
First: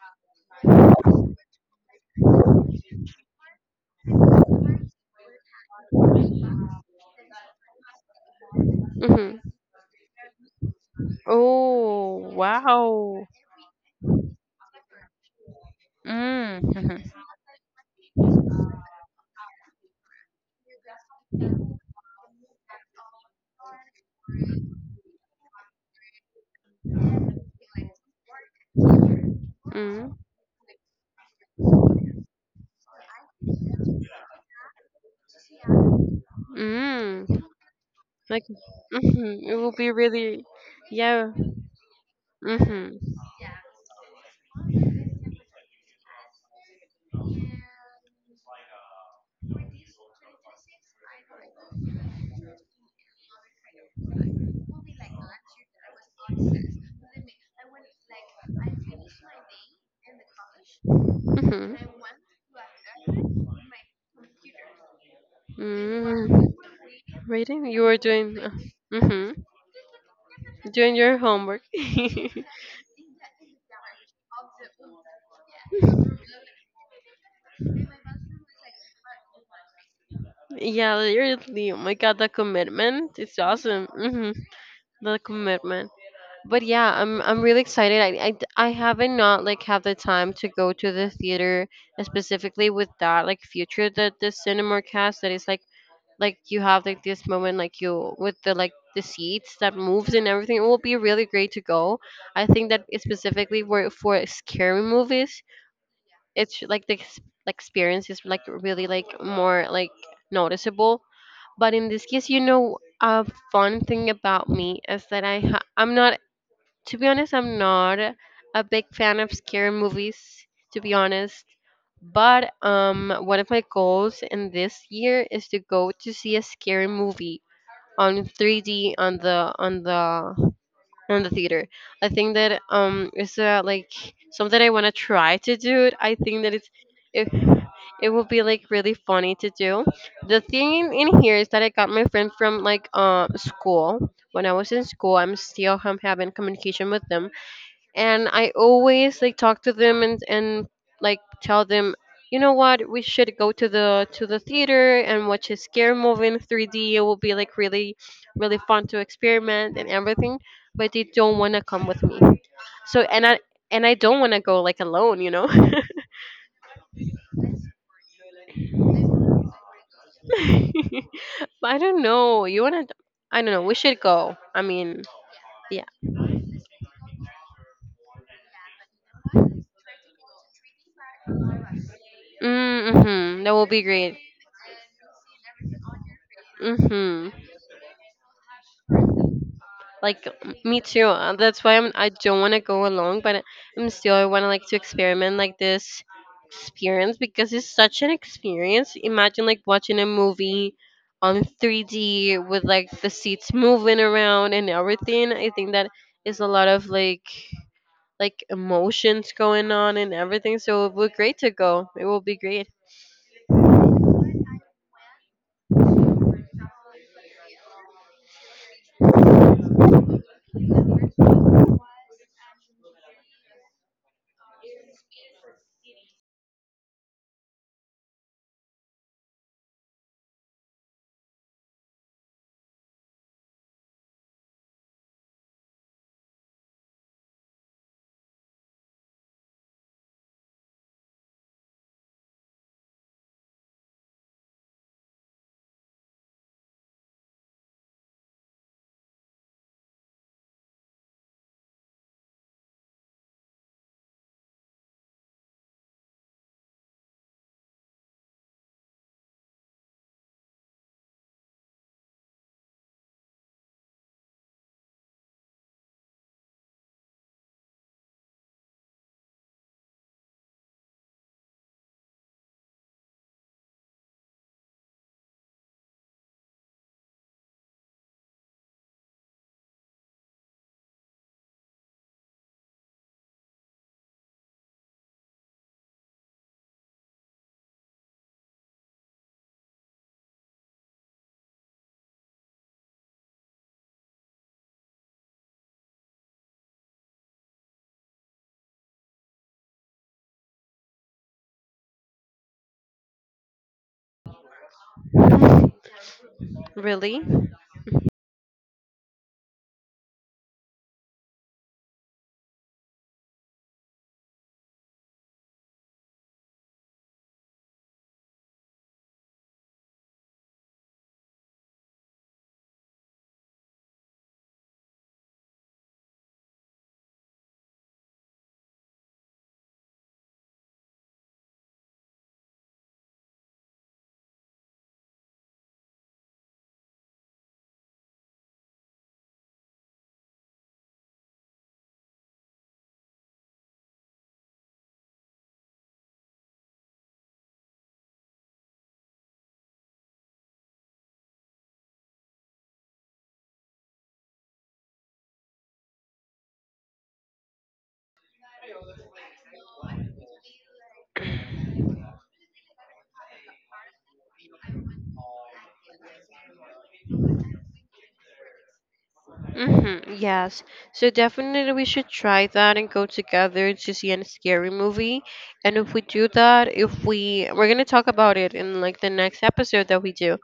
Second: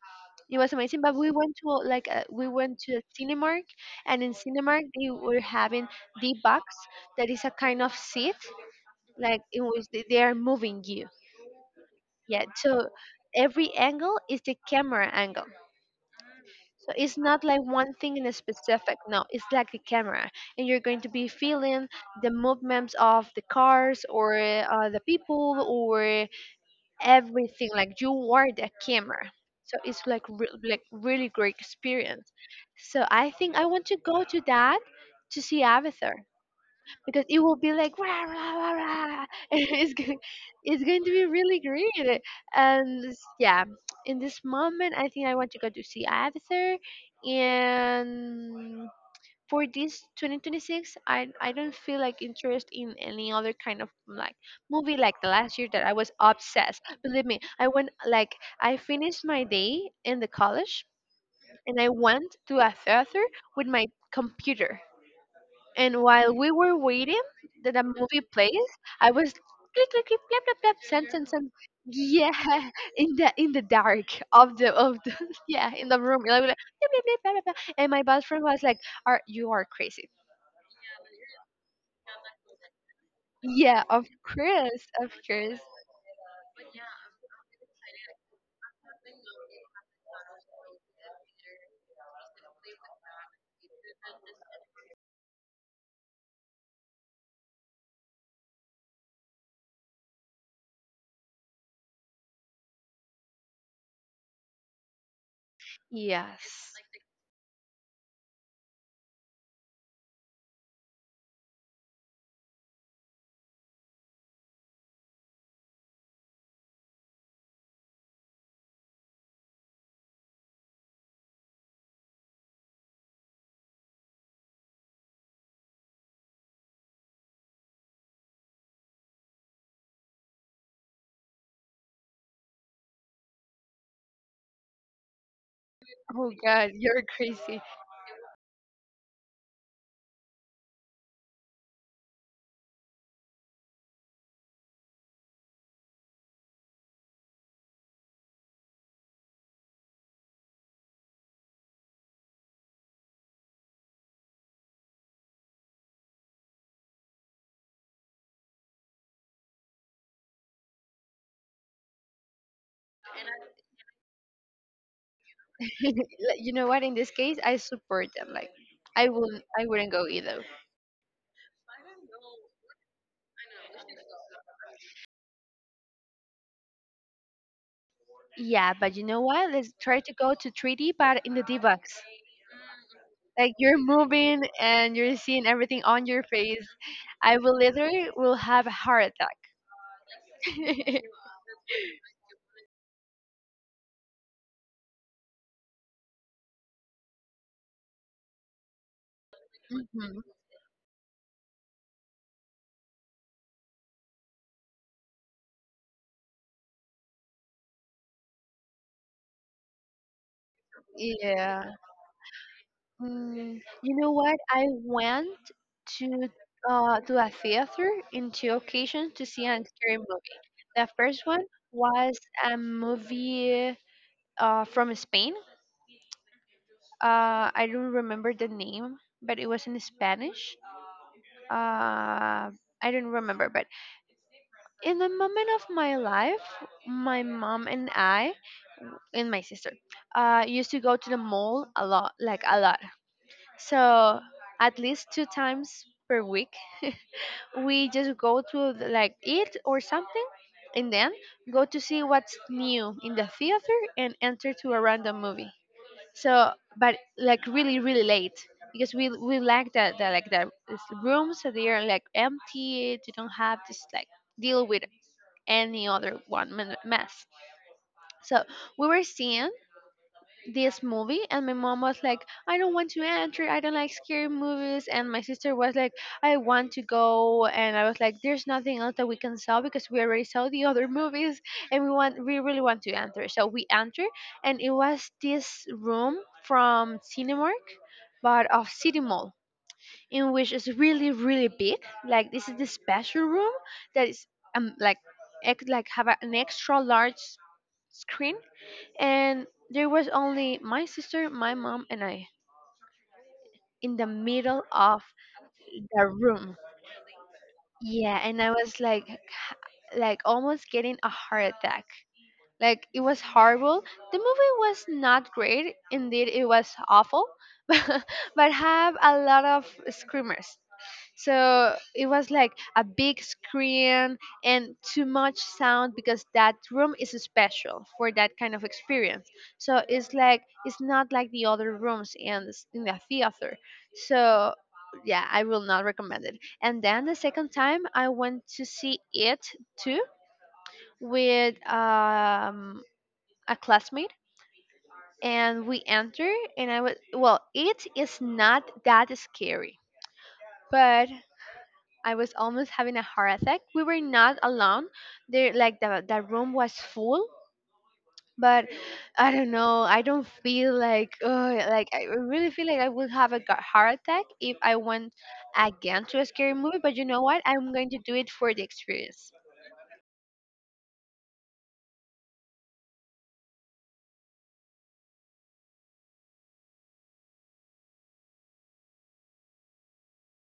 it was amazing, but we went to a Cinemark, and in Cinemark they were having the box that is a kind of seat,
Hmm.
like it was, they are moving you,
Oh,
yeah, so
wow.
every angle is the camera angle. So
Mm.
it's not like one thing in a specific. No, it's like the camera, and you're going to be feeling the movements of the cars or the people or everything. Like you are the camera. So it's
Mm.
like really great experience. So I think I want to go to that to see Avatar because it
Mm.
will be like rah,
Like,
rah, rah, rah.
mm-hmm. It
And
will be really,
it's going to be
yeah.
really great. And
Mm-hmm.
yeah, in this moment I think I want to go to see Avatar. And for this 2026 I don't feel like interest in any other kind of like movie. Like the last year that I was obsessed, believe me, I went like I finished my day in the college
Mm-hmm.
and I went to a theater with my computer, and while
Mm.
we were waiting
Reading?
that
You
the
were
movie
doing,
plays, I was
mm-hmm.
click click click blap blap blap
Doing your
sentence, and
homework. Yeah,
yeah, in the dark of the yeah, in the room like blap, blap, blap, blap, blap, blap. And my best friend was like, are you are crazy?
literally. Oh my god, the commitment. It's
Yeah,
awesome.
of
Mm-hmm.
course, of
The
course.
commitment. But yeah, I'm really excited. I haven't not like had the time to go to the theater, specifically with that like future that the cinema cast that is like you have like this moment like you with the like the seats that moves and everything. It will be really great to go. I think that it's specifically for scary movies, it's
Yes.
like like, experience is like really like more like noticeable. But in this case, you know, a fun thing about me is that I'm not, to be honest, I'm not a big fan of scary movies, to be honest. But one of my goals in this year is to go to see a scary movie on 3D on the theater. I think that, it's, like, something I want to try to do. It. I
Oh
think that it's
god, you're
if
crazy.
it will be like really funny to do. The thing in here is that I got my friend from like, school. When I was in school, I'm still, having communication with them and I always like talk to them and like tell them, you know what, we should go to the theater and watch a scare movie in 3D. It will be like really really fun to experiment and everything, but they don't want to come with me. So and I don't want to go like alone, you know.
Like, you know what, in this case I support them, like I wouldn't go either.
But I don't know. You wanna? I don't know. We should go. I mean, yeah.
Yeah, but you know what, let's try to go to 3D but in the d-box,
Mm-hmm. That
like
will
you're
be great.
moving and you're seeing everything on your face.
Mm-hmm.
I will literally will have a heart
Me
attack.
too. That's why I'm. I don't want to go along, but I'm still. I want to like to experiment like this experience because it's such an experience. Imagine like watching a
Mhm.
movie on 3D with like the seats moving around and everything. I think that is a lot of like emotions going on and everything. So it would be great to
Yeah.
go. It will be great.
Mm, you know what, I went to to a theater in two occasions to see a scary movie. The first one was a movie from spain, I don't remember the name but it was in spanish, uh, I don't remember but in the moment of my life, my mom and I and my sister used to go to the mall a lot, like a lot. So at least 2 times per week, we just go to the- like eat or something, and then go to see what's new in the theater and enter to a random movie. So, but like really, really late because we like that, that like the rooms that they are like empty. You don't have this like deal with any other mess. So we were seeing this movie, and my mom was like, "I don't want to enter, I don't like scary movies." And my sister was like, "I want to go." And I was like, "There's nothing else that we can sell because we already saw the other movies and we really want to enter." So we enter, and it was this room from Cinemark, but of City Mall, in which is really really big, like this is the special room that is um like have an extra large screen, and there was only my sister, my mom, and I in the middle of the room.
Really?
Yeah, and I was like, like almost getting a heart attack. Like it was horrible. The movie was not great indeed, it was awful, but have a lot of screamers. So it was like a big screen and too much sound because that room is special for that kind of experience. So it's like it's not like the other rooms in in the theater. So yeah, I will not recommend it. And then the second time I went to see it too with a classmate, and we enter and I was, well, it is not that scary, but I was almost having a heart attack. We were not alone. There, like the room was full, but I don't know. I don't feel like ugh, like I really feel like I would have a heart attack if I went again to a scary movie. But you know what? I'm going to do it for the experience.
Mm-hmm, yes. So definitely we should try that and go together to see a scary movie. And if we do that, if we we're gonna talk about it in like the next episode that we do.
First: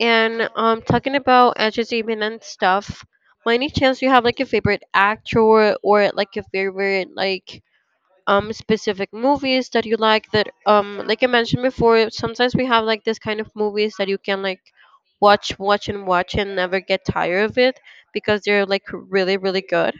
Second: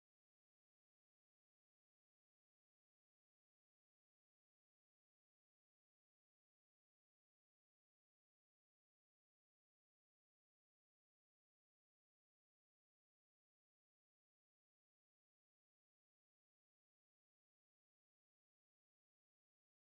And talking about entertainment and stuff, by any chance you have like a favorite actor or like a favorite like specific movies that you like that like I mentioned before, sometimes we have like this kind of movies that you can like watch and watch and never get tired of it because they're like really really good.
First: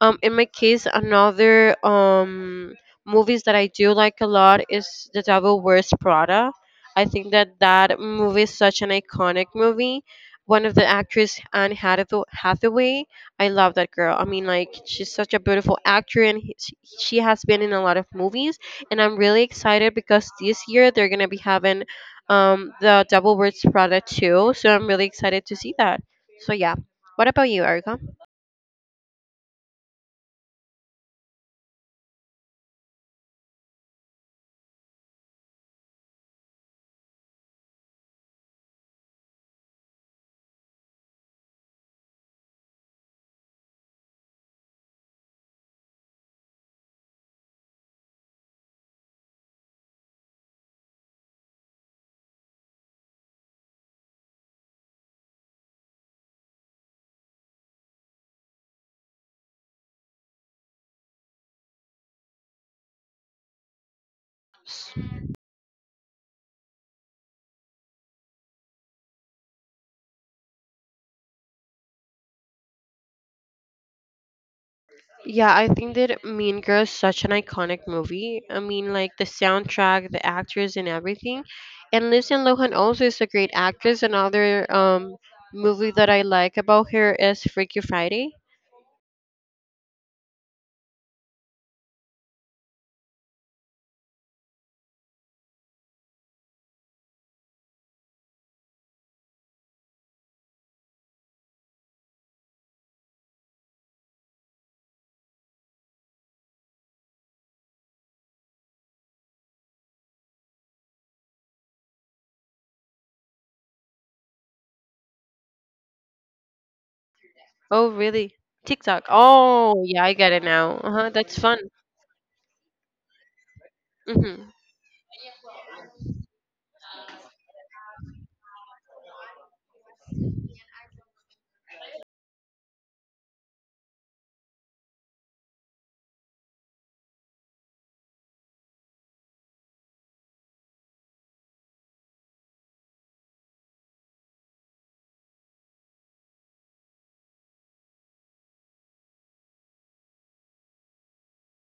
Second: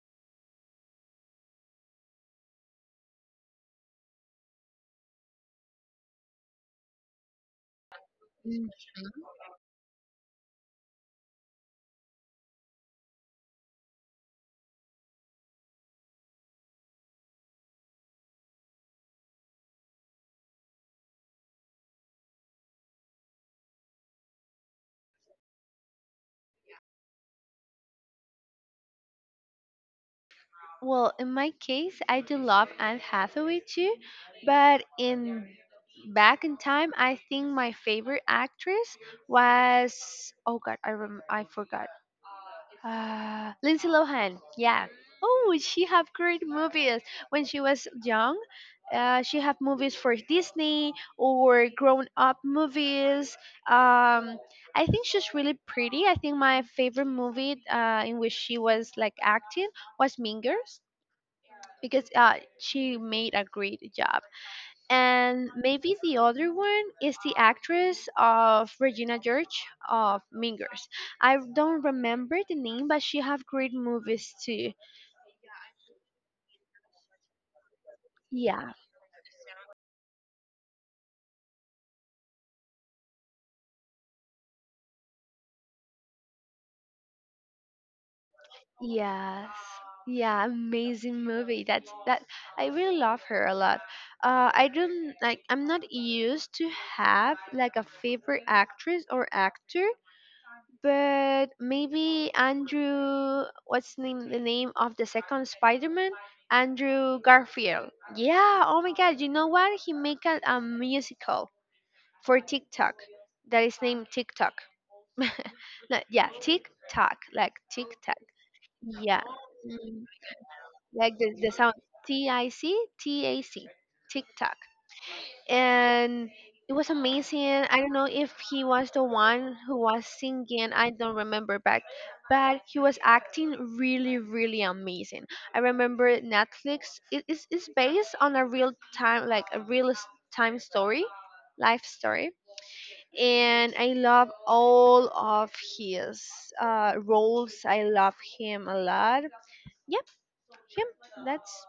In my case, another movies that I do like a lot is The Devil Wears Prada. I think that that movie is
Mm.
such an iconic movie. One of the actress, Hathaway, I love that girl. I mean, like she's such a beautiful actor, and she has been in a lot of movies. And I'm really excited because this year they're gonna be having the Devil Wears Prada too. So I'm really excited to see that. So yeah, what about you, Erica?
Well, in my case, I do love Anne Hathaway too, but in back in time, I think my favorite actress was, oh god, I forgot. Lindsay Lohan, yeah. Oh, she have great movies. When she was young, she have movies for Disney or grown up movies. Um, I think she's really pretty. I think my favorite movie, in which she was like acting was Mean Girls, because she made a great job. And maybe the other one is the actress of Regina George of Mean Girls. I don't remember the name, but she have great movies too.
Yeah, I think that Mean Girls is such an iconic movie. I
Yeah,
mean, like the soundtrack, the actors, and everything. And Lindsay Lohan also is a great actress. Another movie that I like about her is Freaky Friday.
yes, yeah, amazing movie. That's that. I really love her a lot. I don't like. I'm not used to have like a favorite actress or actor, but maybe Andrew, what's the name of the second Spider-Man? Andrew Garfield. Yeah. Oh my God. You know what? He make a musical for TikTok that is named TikTok. No, yeah, TikTok, like
Oh,
TikTok.
really? TikTok.
Yeah.
Oh, yeah,
Mm,
I get it now. Uh huh.
like the,
That's
the
fun.
sound TICTAC,
Mm-hmm.
TikTok, and it was amazing. I don't know if he was the one who was singing. I don't remember back, but he was acting really, really amazing. I remember Netflix, it's based on a real time, like a real time story, life story. And I love all of his roles. I love him a lot. Yep, him. That's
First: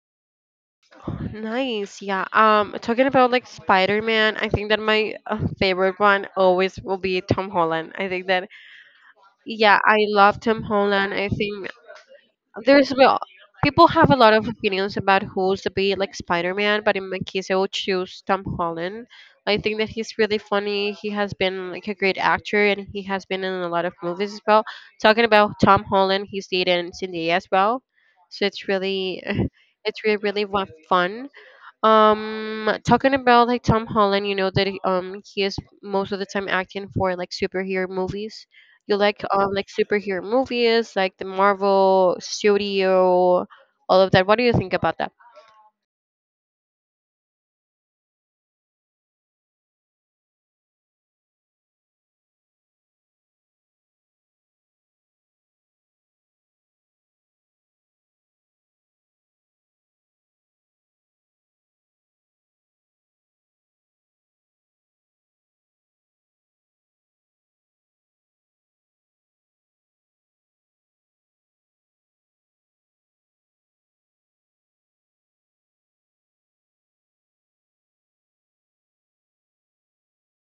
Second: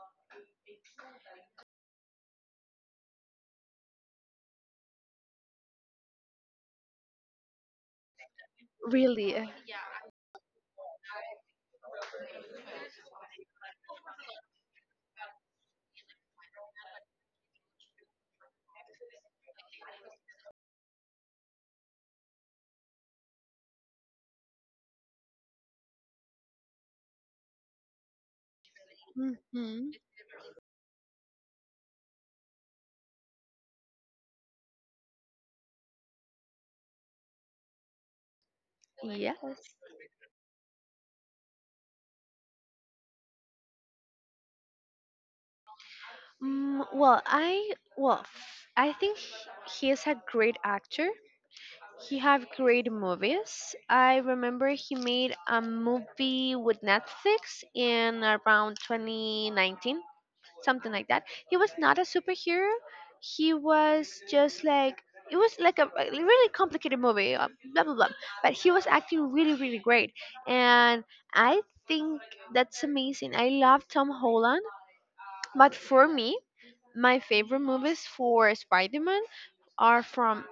Nice. Yeah. Talking about like Spider-Man, I think that my, favorite one always will be Tom Holland. I think that
really.
yeah, I love Tom Holland. I think there's well, people have a lot of opinions about who's the be like Spider-Man, but in my case, I would choose Tom Holland. I think that he's really funny. He has been like a great actor, and he has been in a lot of movies as well. Talking about Tom Holland, he's dated in Zendaya as well, so it's really,
Hmm.
it's really fun. Talking about like Tom Holland, you know that he is most of the time acting for like superhero movies. You
Yes.
like superhero movies, like the Marvel studio, all of that. What do you think about that?
Mm, well, I well, I think he is a great actor. He have great movies. I remember he made a movie with Netflix in around 2019, something like that. He was not a superhero. He was just like, it was like a really complicated movie, blah blah blah. But he was acting really really great, and I think that's amazing. I love Tom Holland, but for me, my favorite movies for Spider-Man are from,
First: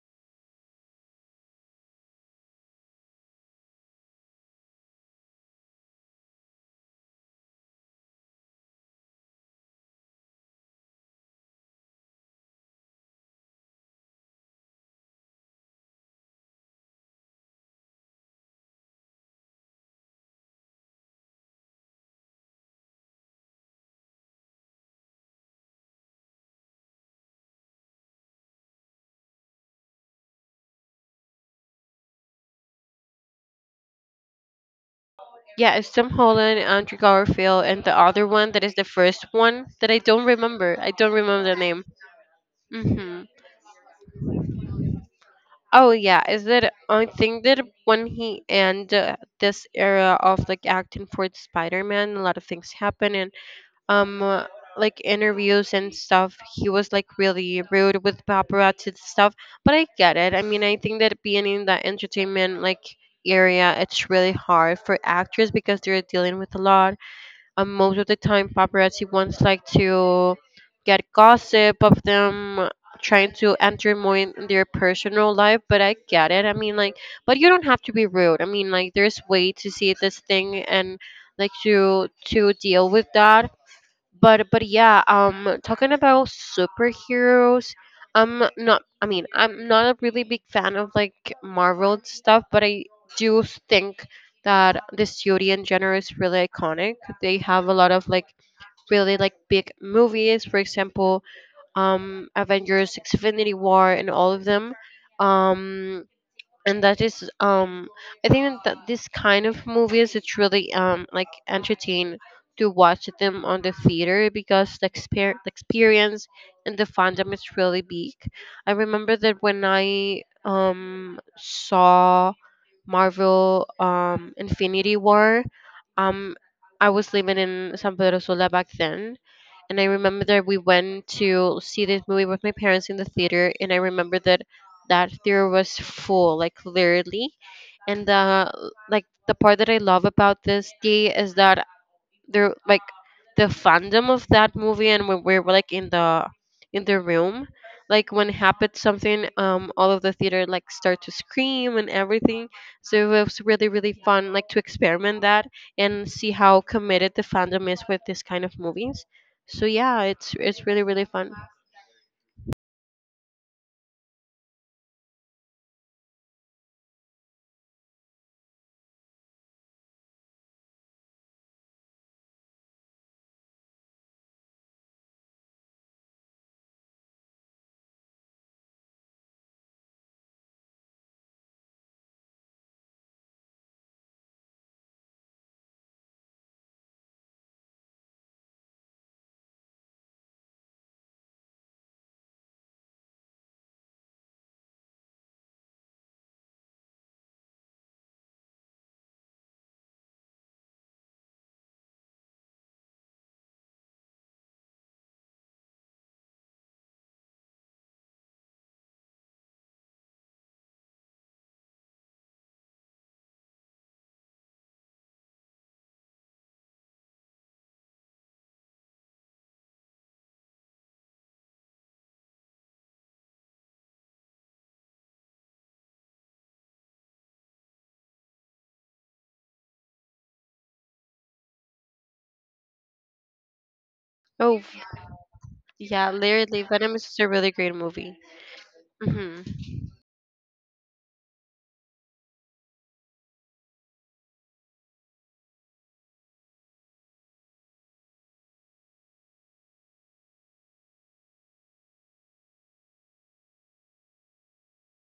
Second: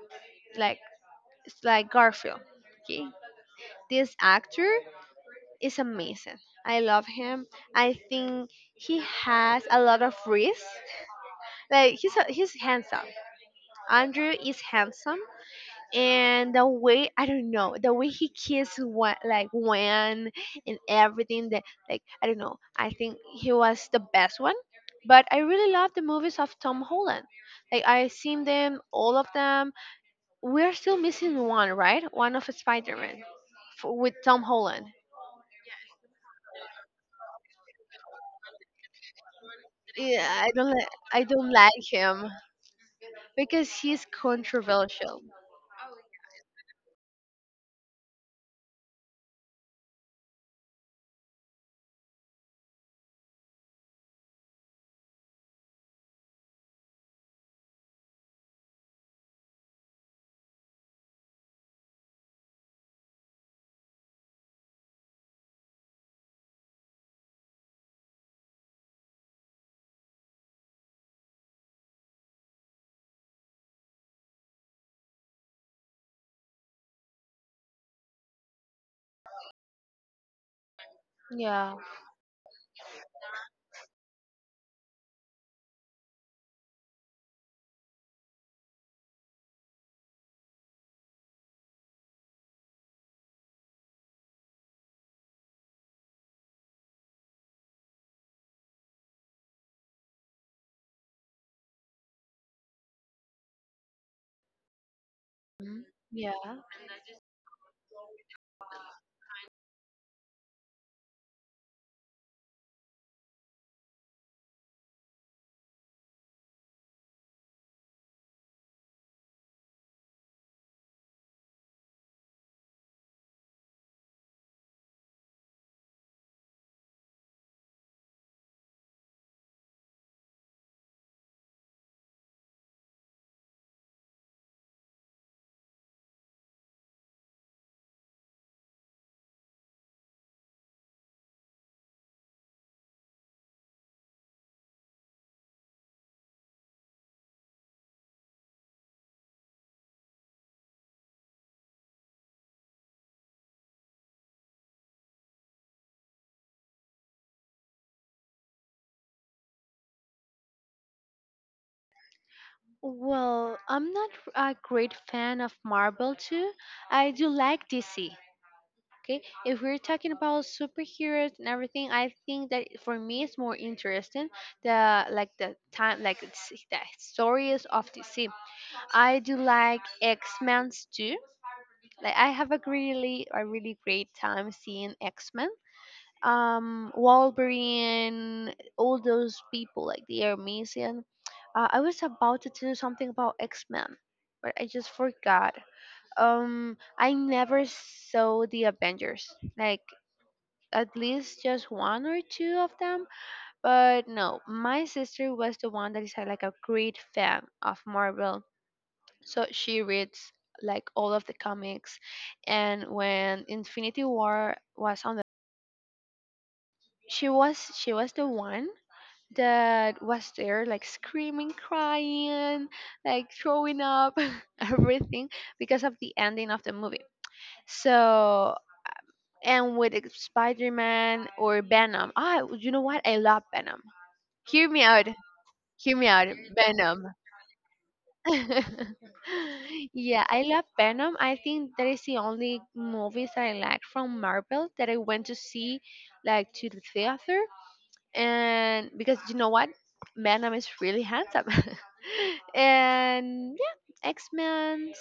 like, it's like Garfield. Okay, this actor is amazing. I love him. I think he has a lot of risk. Like he's handsome. Andrew is handsome, and the way, I don't know, the way he kissed one like when and everything that, like, I don't know. I think he was the best one. But I really love the movies of Tom Holland. Like, I've seen them, all of them. We're still missing one, right? One of Spider-Man with Tom Holland.
Yeah, it's Tom Holland, Andrew Garfield, and the other one that is the first one that I don't
Yeah,
remember. I don't
I
remember
don't
the name.
like him
Mm-hmm.
because he's controversial.
Oh yeah, is that I think that when he and, this era of like acting for Spider-Man, a lot of things happen, and um uh, like interviews and stuff he was like really rude with paparazzi and stuff, but I get it. I mean, I think that being in the entertainment like area, it's really hard for actors because they're dealing with a lot. Most of the time paparazzi wants like to get gossip of them, trying to enter more in their personal life, but I get it. I mean, like, but you don't have to be rude. I mean, like there's way to see this thing and like
Yeah.
to deal with that. But yeah, talking about superheroes, I'm not, I mean, I'm not a really big fan of like Marvel stuff, but I do think that the studio in general is really iconic. They have a lot of like really like big movies. For example, Avengers Infinity War and all of them.
Mhm.
um
Yeah.
and that is, I think that this kind of movies, it's really like entertaining to watch them on the theater because the experience and the fandom is really big. I remember that when I saw Marvel, Infinity War, um I was living in San Pedro Sula back then, and I remember that we went to see this movie with my parents in the theater, and I remember that that theater was full, like literally. And the the part that I love about this day is that there like the fandom of that movie, and when we were like in the room, like when happened something, all of the theater like start to scream and everything. So it was really fun, like to experiment that and see how committed the fandom is with this kind of movies. So yeah, it's really fun.
Well, I'm not a great fan of Marvel too. I do like DC. Okay, if we're talking about superheroes and everything, I think that for me it's more interesting, the like the time, like the stories of DC. I do like X Men too. Like, I have a really great time seeing X Men, Wolverine, all those people. Like, they are amazing. I was about to do something about X Men, but I just forgot. I never saw the Avengers. Like, at least just one or two of them. But no, my sister was the one that is, like a great fan of Marvel, so she reads like all of the comics, and when infinity war was on the, she was the one that was there, like screaming, crying, like throwing up everything because of the ending of the movie. So, and with spider-man or venom, ah, you know what, I love venom.
Oh
Hear me out. Hear me
yeah,
out.
literally Venom is
Venom.
just a really great movie. Hmm.
Yeah, I love Venom. I think that is the only movies I like from Marvel that I went to see, like, to the theater. And because, you know what? Venom is really handsome. And yeah, X-Men,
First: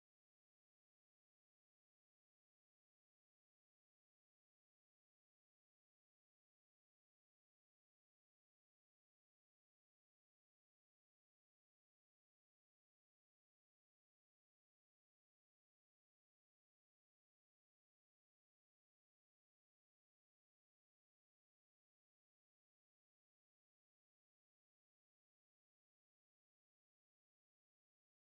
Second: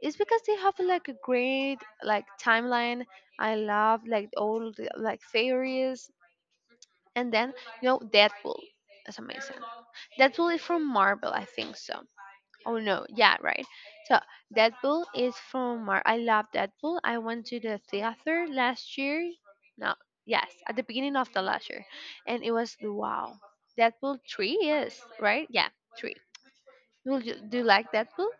it's because they have like a great like timeline. I love like all the like theories. And then, you know, Deadpool. That's amazing. Deadpool is from Marvel, I think so. Oh no, yeah, right. So Deadpool is from Mar. I love Deadpool. I went to the theater last year. No, yes, at the beginning of the last year, and it was wow. Deadpool 3 is, right. Yeah, three. Do you like Deadpool?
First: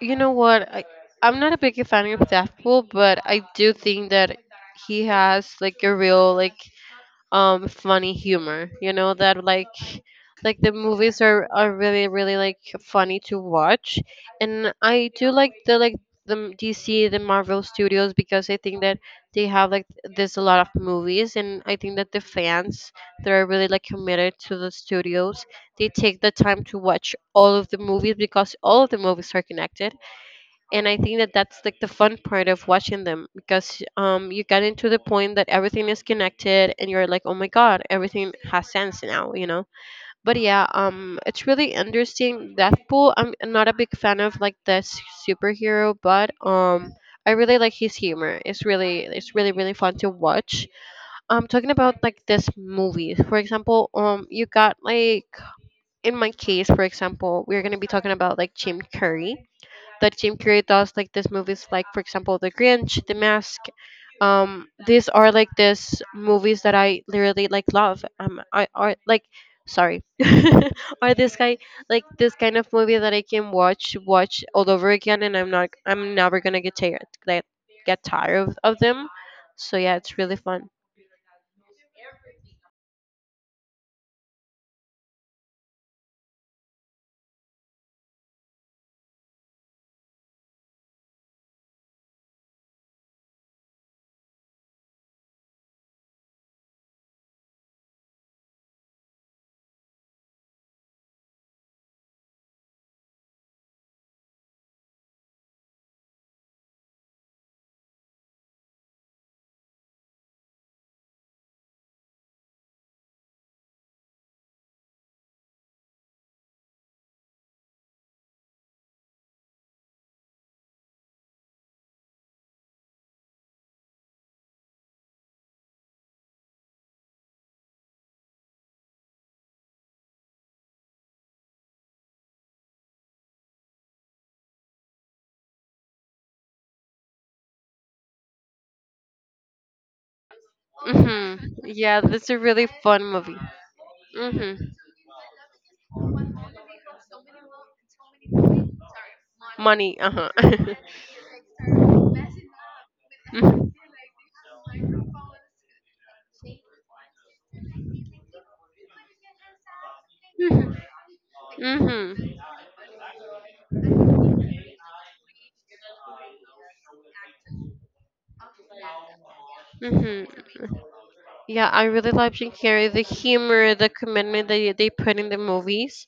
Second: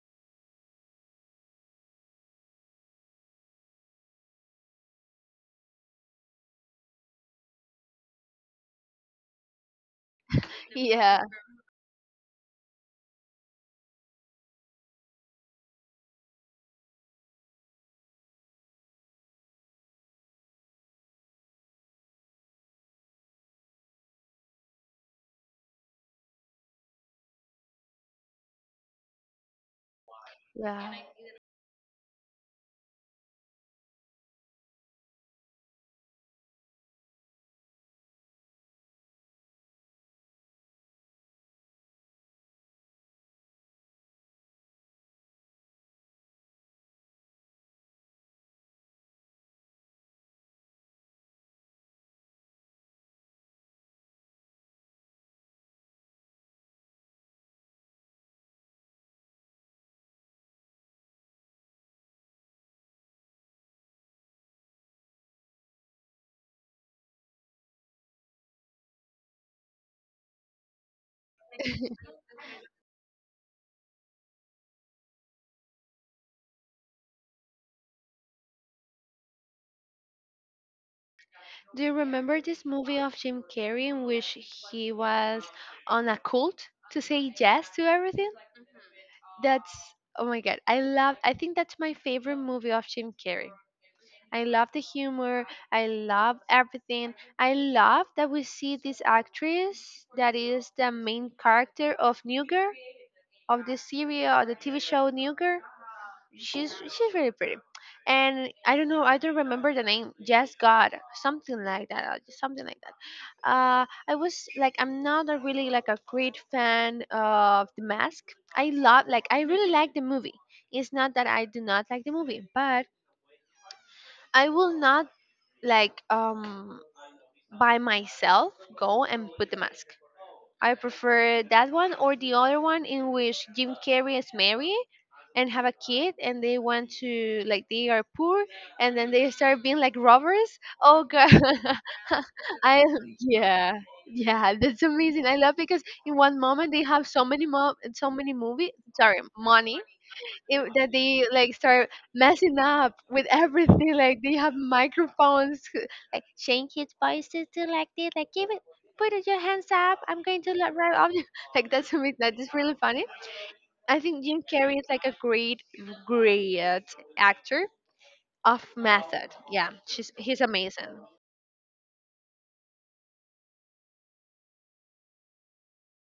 You know what? I'm not a big fan of Deadpool, but I do think that he has like a real like funny humor. You know that like the movies
Yeah,
are really like funny to watch, and I do like the like DC, the Marvel Studios, because I think that they have like there's a lot of movies, and I think that the fans that are really like committed to the studios, they take the time to watch all of the movies because all of the movies are connected. And
yeah.
I think that that's like the fun part of watching them, because you get into the point that everything is connected and you're like, oh my god, everything has sense now, you know. But yeah, it's really interesting. Deathpool, I'm not a big fan of like superhero, but I really like his humor. It's really it's really fun to watch. Talking about like this movie. For example, you got like in my case, for example, we're going to be talking about like Jim Curry, that Jim Carrey does, like these movies, like for example, The Grinch, The Mask. These are like these movies that I literally like love. I are like, sorry, are this guy like this kind of movie that I can watch all over again, and I'm never gonna get tired, like get tired of them. So yeah, it's really fun.
Do you remember this movie of Jim Carrey in which he was on a cult to say yes to everything? That's Oh my god, I love. I think that's my favorite movie of Jim Carrey. I love the humor. I love everything. I love that we see this actress that is the main character of New Girl, of the series or the TV show New Girl. She's really pretty. And I don't know, I don't remember the name. Yes, God, something like that, something like that. I was like, I'm not a really like a great fan of The Mask. I love, like, I really like the movie. It's not that I do not like the movie, but I will not like, by myself go and put the mask. I prefer that one or the other one in which Jim Carrey is married and have a kid and they want to, like, they are poor, and then they start being like robbers. Oh god.
Hmm. Yeah, this is a really
I
fun movie.
Yeah. Yeah,
Mhm.
that's amazing. I love because in one moment they have so many movie, sorry, money,
Money, uh huh.
it, that they like start messing up with
Mhm.
everything. Like, they have microphones, like Shane kids voices to, like this, like, give it, put it your hands up. I'm going to let
Mhm.
right off you. Like,
Mhm.
that is really funny. I think Jim Carrey is like a great, great actor of method. Yeah, she's
Mhm.
he's amazing.
Yeah, I really love Jim Carrey. The humor, the commitment that they put in the movies.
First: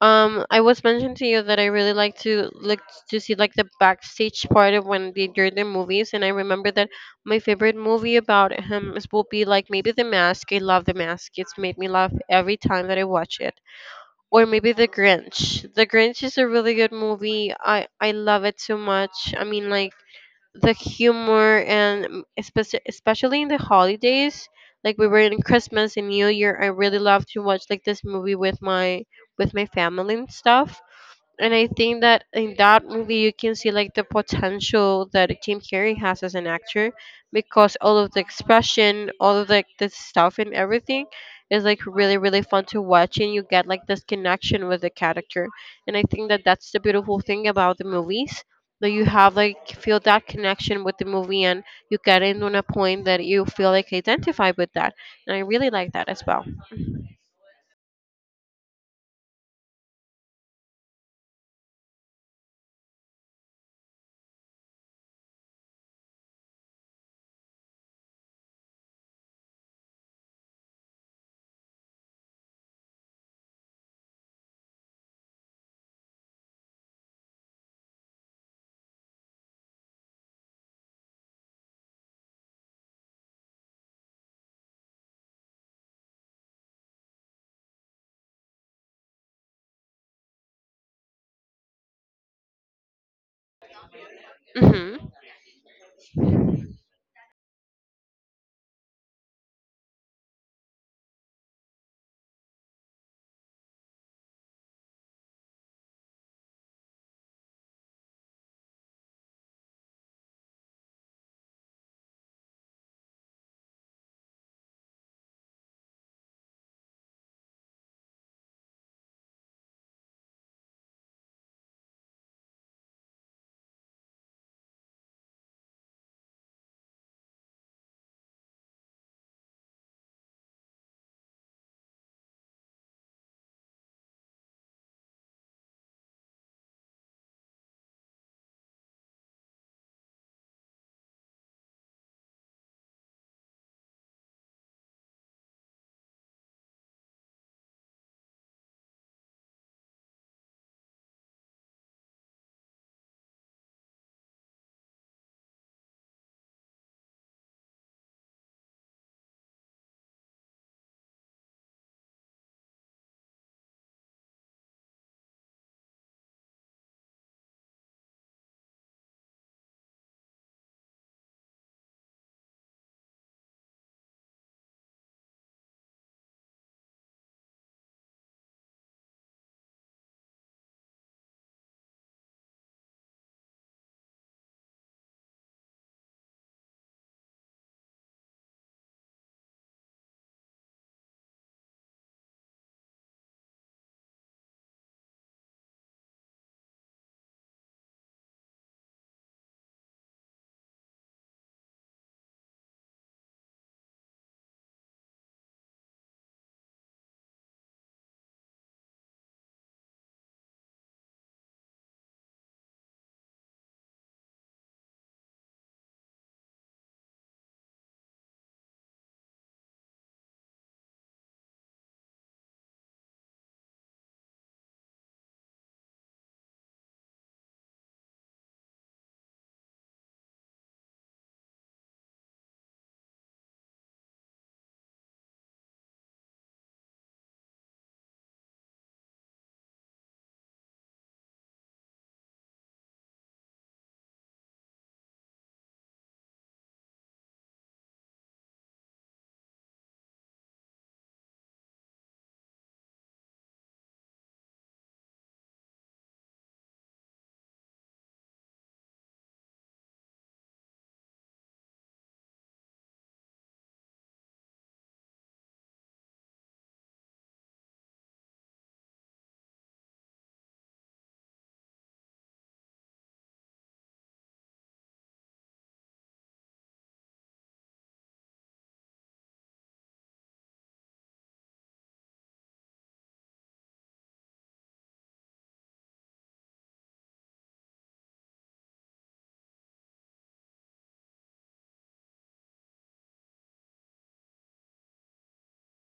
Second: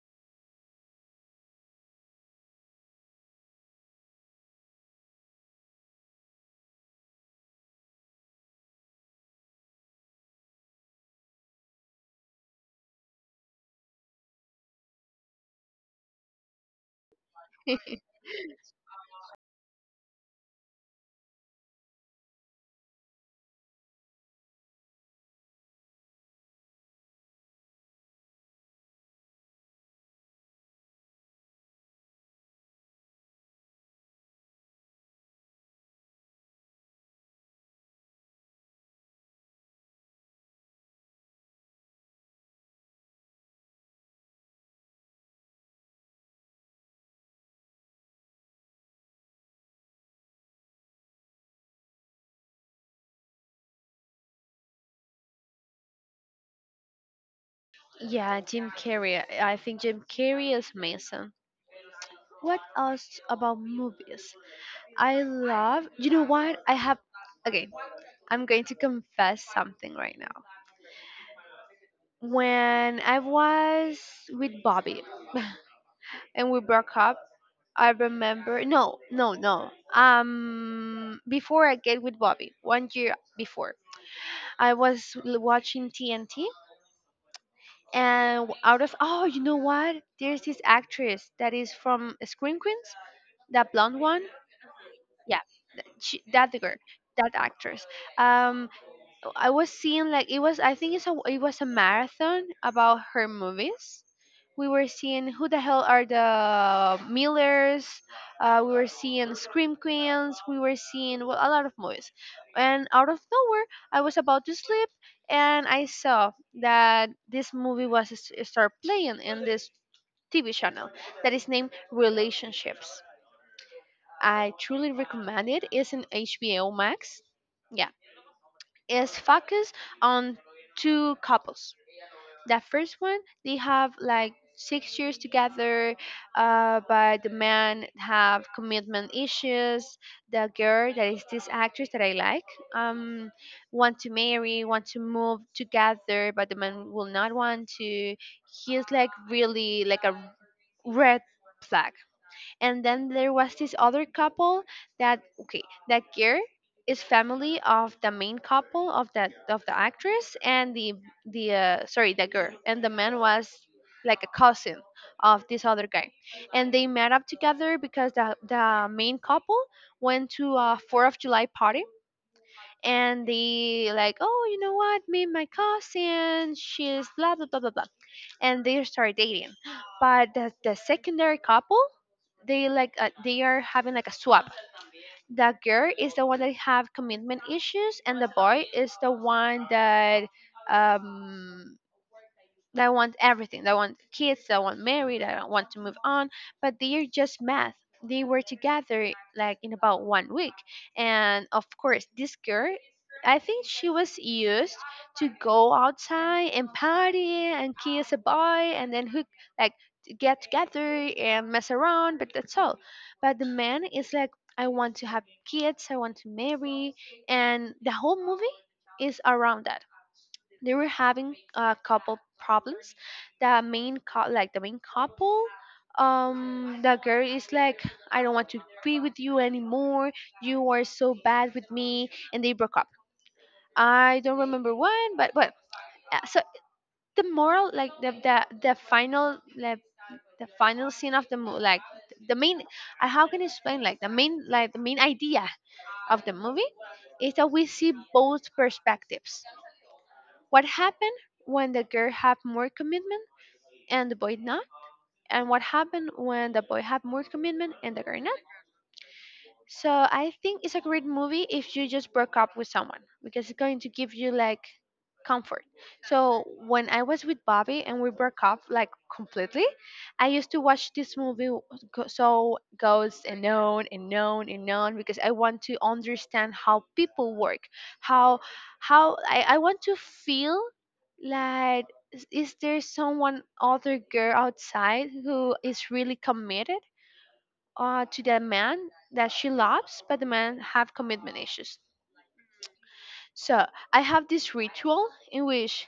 I was mentioned to you that I really like to look to see like the backstage part of when they do the movies, and I remember that my favorite movie about him is, will be like maybe The Mask. I love The Mask. It's made me laugh every time that I watch it. Or maybe The Grinch. The Grinch is a really good movie. I I love it so much. I mean, like the humor, and especially in the holidays, like we were in Christmas and New Year. I really love to watch like this movie with my family and stuff. And I think that in that movie you can see like the potential that Jim Carrey has as an actor, because all of the expression, all of like the stuff and everything is like really fun to watch, and you get like this connection with the character. And I think that that's the beautiful thing about the movies, that you have like feel that connection with the movie, and you get in on a point that you feel like identified with that. And I really like that as well.
Yeah, Jim Carrey. I think Jim Carrey is amazing. What else about movies? I love. You know what? I have. Okay, I'm going to confess something right now. When I was with Bobby and we broke up, I remember, no, no, no. Before I get with Bobby, one year before, I was watching TNT, and out of oh, you know what? There's this actress that is from Scream Queens, that blonde one.
Mhm.
Yeah, she, that the girl, that actress. Um I was seeing, like, it was, I think it was a marathon about her movies. We were seeing who the hell are the Millers. We were seeing Scream Queens. We were seeing, well, a lot of movies, and out of nowhere I was about to sleep, and I saw that this movie was start playing in this TV channel that is named Relationships. I truly recommend it. It's in HBO Max. Yeah, is focused on two couples. The first one, they have like 6 years together, but the man have commitment issues. The girl, that is this actress that I like, um, want to marry, want to move together, but the man will not want to. He's like really like a red flag, and then there was this other couple that, okay, that girl is family of the main couple, of that, of the actress, and the sorry, the girl, and the man was like a cousin of this other guy, and they met up together because the main couple went to a 4th of July party, and they like, oh, you know what, me and my cousin, she's blah blah blah blah blah, and they started dating, but the secondary couple, they like, they are having like a swap. The girl is the one that have commitment issues, and the boy is the one that, um they want everything. They want kids. They want married. They don't want to move on. But they're just math. They were together like in about one week, and of course, this girl, I think she was used to go outside and party and kiss a boy, and then hook, like, to get together and mess around. But that's all. But the man is like, I want to have kids. I want to marry, and the whole movie is around that, they were having a couple problems. The main like the main couple, the girl is like, I don't want to be with you anymore. You are so bad with me, and they broke up. I don't remember when, but uh, so the moral, like the final scene of the movie, like the main, how can you explain like the main idea of the movie is that we see both perspectives. What happened when the girl have more commitment? And the boy not. And what happened when the boy had more commitment and the girl not? So I think it's a great movie if you just broke up with someone because it's going to give you like comfort. So when I was with Bobby and we broke up like completely, I used to watch this movie, goes and on and on and on because I want to understand how people work, how I want to feel like is there someone other girl outside who is really committed to the man that she loves, but the man have commitment issues. So I have this ritual in which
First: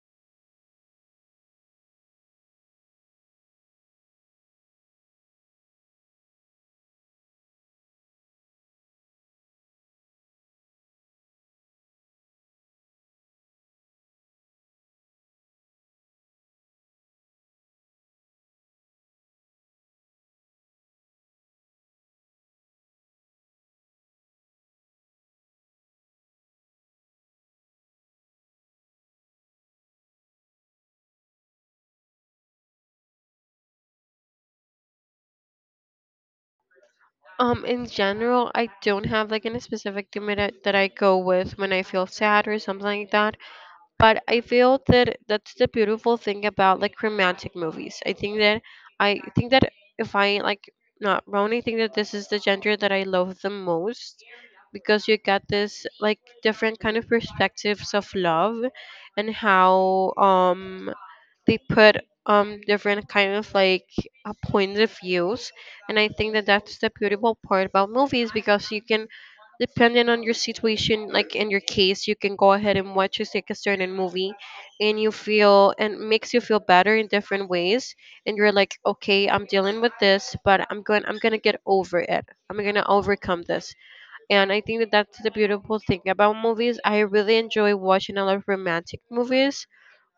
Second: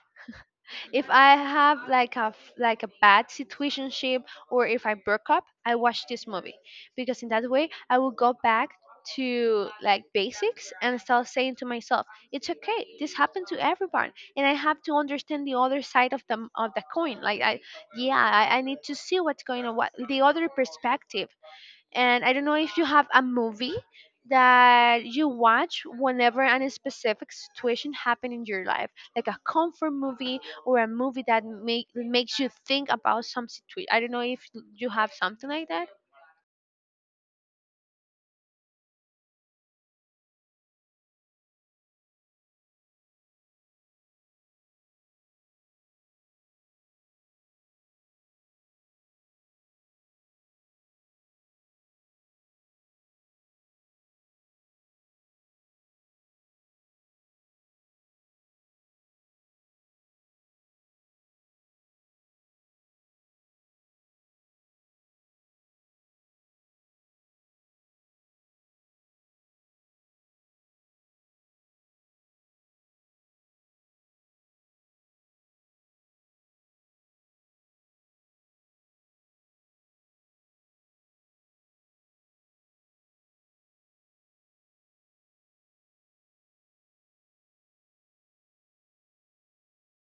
if I have like a bad situationship or if I broke up, I watch this movie because in that way I will go back to like basics and start saying to myself, it's okay. This happened to everyone, and I have to understand the other side of the coin. I need to see what's going on, what the other perspective. And I don't know if you have a movie that you watch whenever a specific situation happened in your life, like a comfort movie or a movie that makes you think about some situation. I don't know if you have something like that.
In general, I don't have like any specific thing that I go with when I feel sad or something like that. But I feel that that's the beautiful thing about like romantic movies. I think that if I like not wrong, I think that this is the genre that I love the most, because you get this like different kind of perspectives of love, and how they put different kind of like points of views. And I think that that's the beautiful part about movies, because you can, depending on your situation, like in your case, you can go ahead and watch a like a certain movie, and you feel and makes you feel better in different ways, and you're like, okay, I'm dealing with this, but I'm gonna get over it, I'm gonna overcome this. And I think that that's the beautiful thing about movies. I really enjoy watching a lot of romantic movies.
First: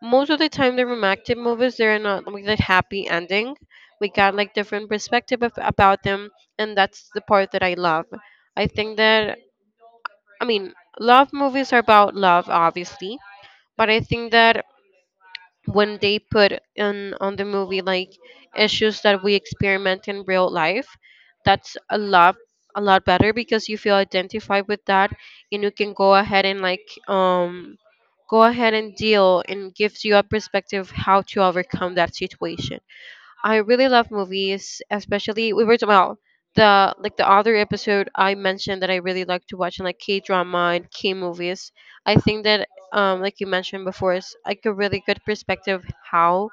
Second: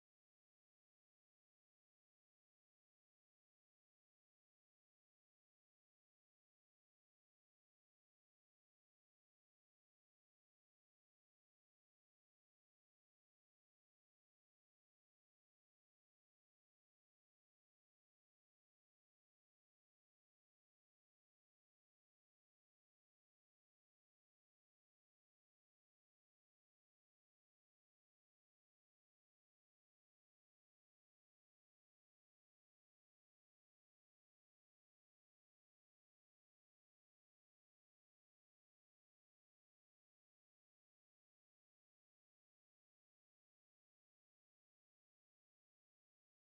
Most of the time the romantic movies they're not like that happy ending, we got like different perspective about them, and that's the part that I love. I think that, I mean, love movies are about love, obviously, but I think that when they put in on the movie like issues that we experiment in real life, that's a lot, a lot better, because you feel identified with that, and you can go ahead and like go ahead and deal and gives you a perspective how to overcome that situation. I really love movies, especially we were well the like the other episode I mentioned that I really like to watch and like K drama and K movies. I think that like you mentioned before, it's like a really good perspective how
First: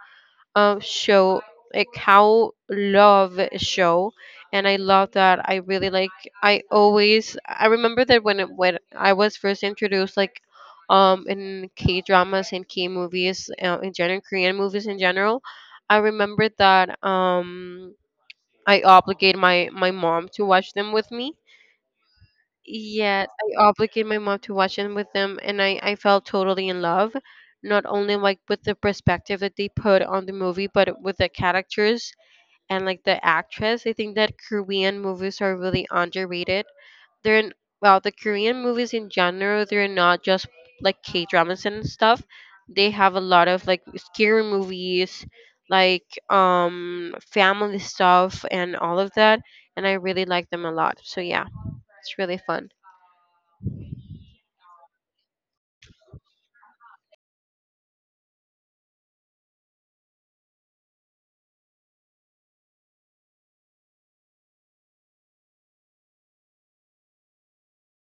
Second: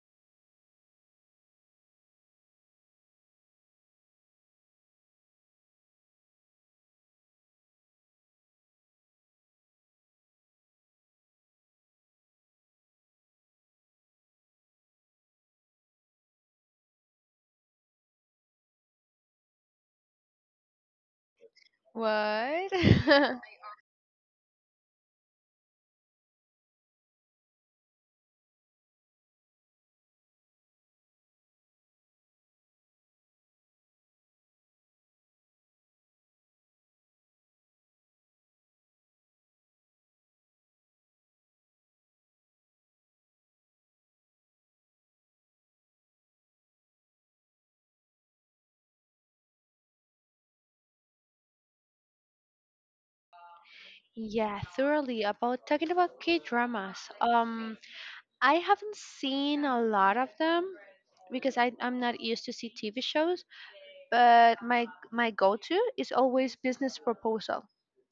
show like how love show. And I love that. I really like, I remember that when I was first introduced like in K dramas and K movies, in general Korean movies in general, I remember that I obligate my mom to watch them with me.
What?
Yes, I obligate my mom to watch them with them, and I felt totally in love, not only like with the perspective that they put on the movie, but with the characters and like the actress. I think that Korean movies are really underrated. They're n- the Korean movies in general, they're not just like K dramas and stuff. They have a lot of like scary movies, like family stuff and all of that, and I really like them a lot. So yeah, it's really fun.
Yeah, thoroughly about talking about K dramas. I haven't seen a lot of them because I'm not used to see TV shows, but my go to is always Business Proposal.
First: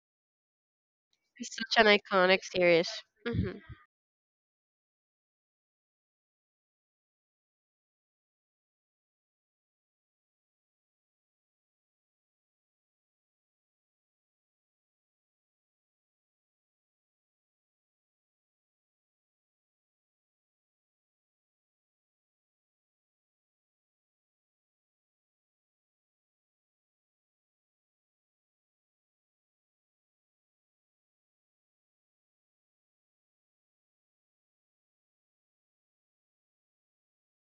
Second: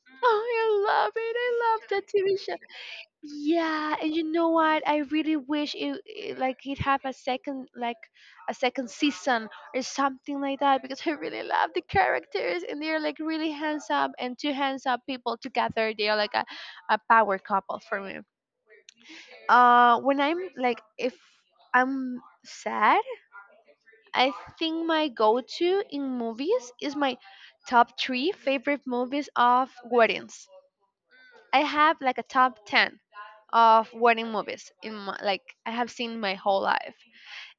Oh, I love it. I
It's
love
such an
that TV
iconic
show.
series. Hmm.
Yeah, and you know what? I really wish it have a second like a second season or something like that because I really love the characters and they're like really handsome and two handsome people together. They are like a power couple for me. When I'm like if I'm sad, I think my go-to in movies is my top 3 favorite movies of weddings. I have like a top 10 of wedding movies in my, like I have seen my whole life.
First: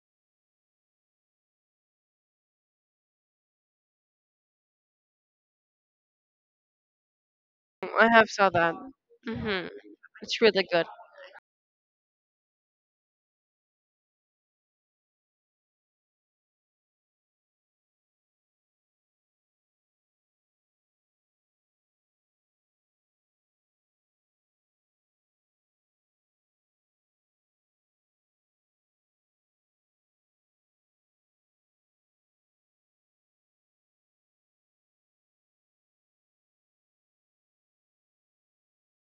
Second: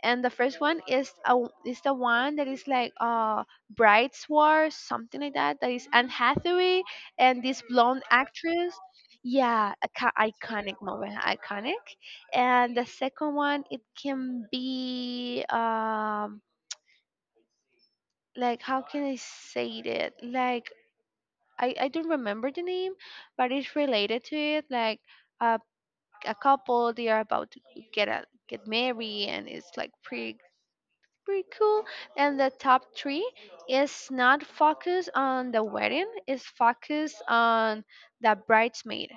And the first one is is the one that is like Bride's War, something like that. That is Anne Hathaway and this blonde
I have saw
actress.
that. Hmm.
Yeah,
It's really
iconic
good.
movie, iconic. And the second one, it can be like how can I say it? Like I don't remember the name, but it's related to it. Like uh, a couple they are about to get married and it's like pretty pretty cool. And the top three is not focused on the wedding, it's focused on the bridesmaid,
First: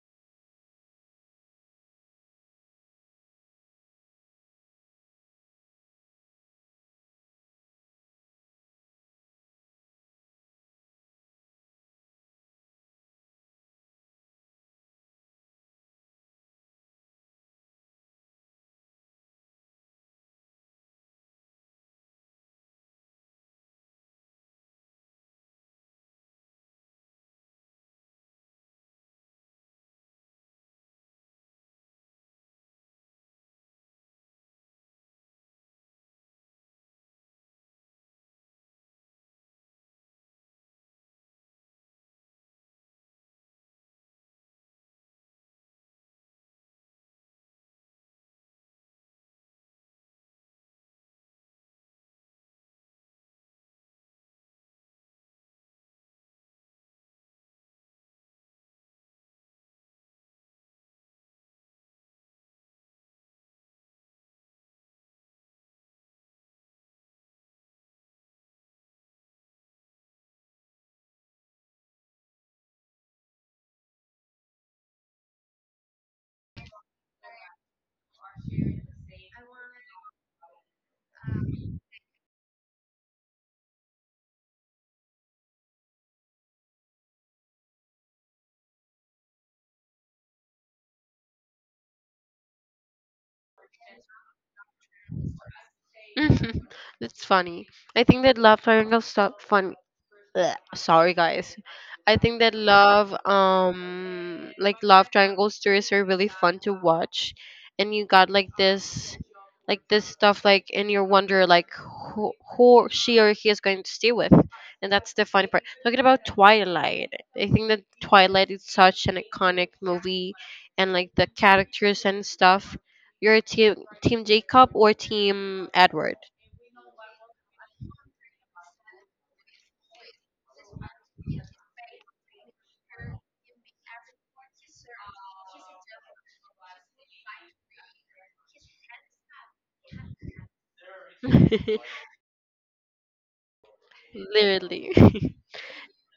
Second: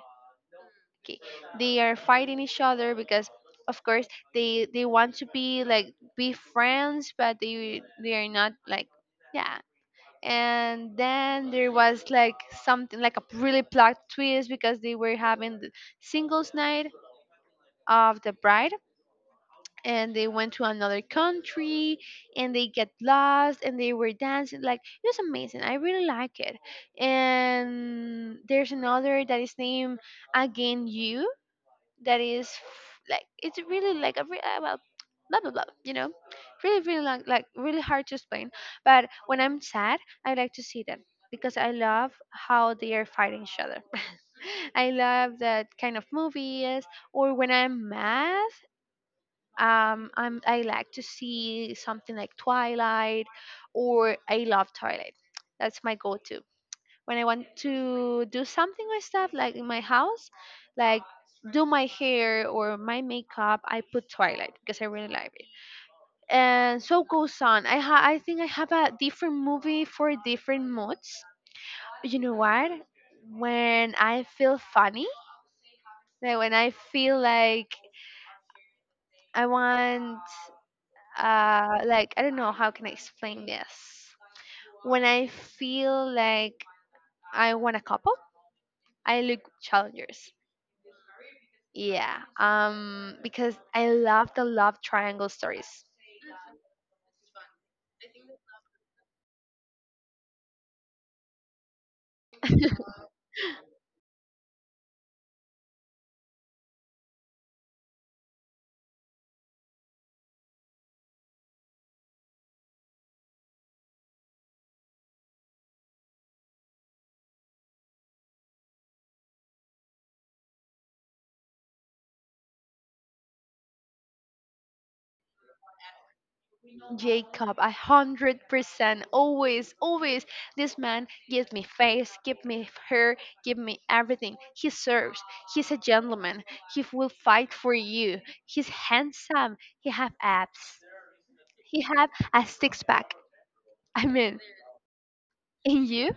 okay, they are fighting each other because of course they want to be like be friends but they are not like yeah. And then there was like something like a really plot twist because they were having the singles night of the bride, and they went to another country and they get lost and they were dancing like it was amazing. I really like it. And there's another that is named again you, that is like it's really like a well blah blah blah you know, really really like really hard to explain. But when I'm sad I like to see them because I love how they are fighting each other I love that kind of movies. Or when I'm mad, I like to see something like Twilight, or I love Twilight. That's my go-to when I want to do something or stuff like in my house, like do my hair or my makeup. I put Twilight because I really like it. And so goes on. I think I have a different movie for different moods. You know what? When I feel funny, like when I feel like I want, like I don't know how can I explain this. When I feel like I want a couple, I look Challengers. Yeah. Um, because I love the love triangle stories.
It's funny. I think that love triangles so funny. Blech. Sorry guys, I think that love like love triangle stories are really fun to watch, and you got like this stuff like, and you wonder like who she or he is going to stay with, and that's the funny part. Talking about Twilight, I think that Twilight is such an iconic movie, and like the characters and stuff. You're a team, Team Jacob or Team Edward?
Jacob, 100%, always, always. This man gives me face, give me hair, give me everything. He serves. He's a gentleman. He will fight for you. He's handsome. He have abs. He have a six pack. I mean,
Literally.
and you?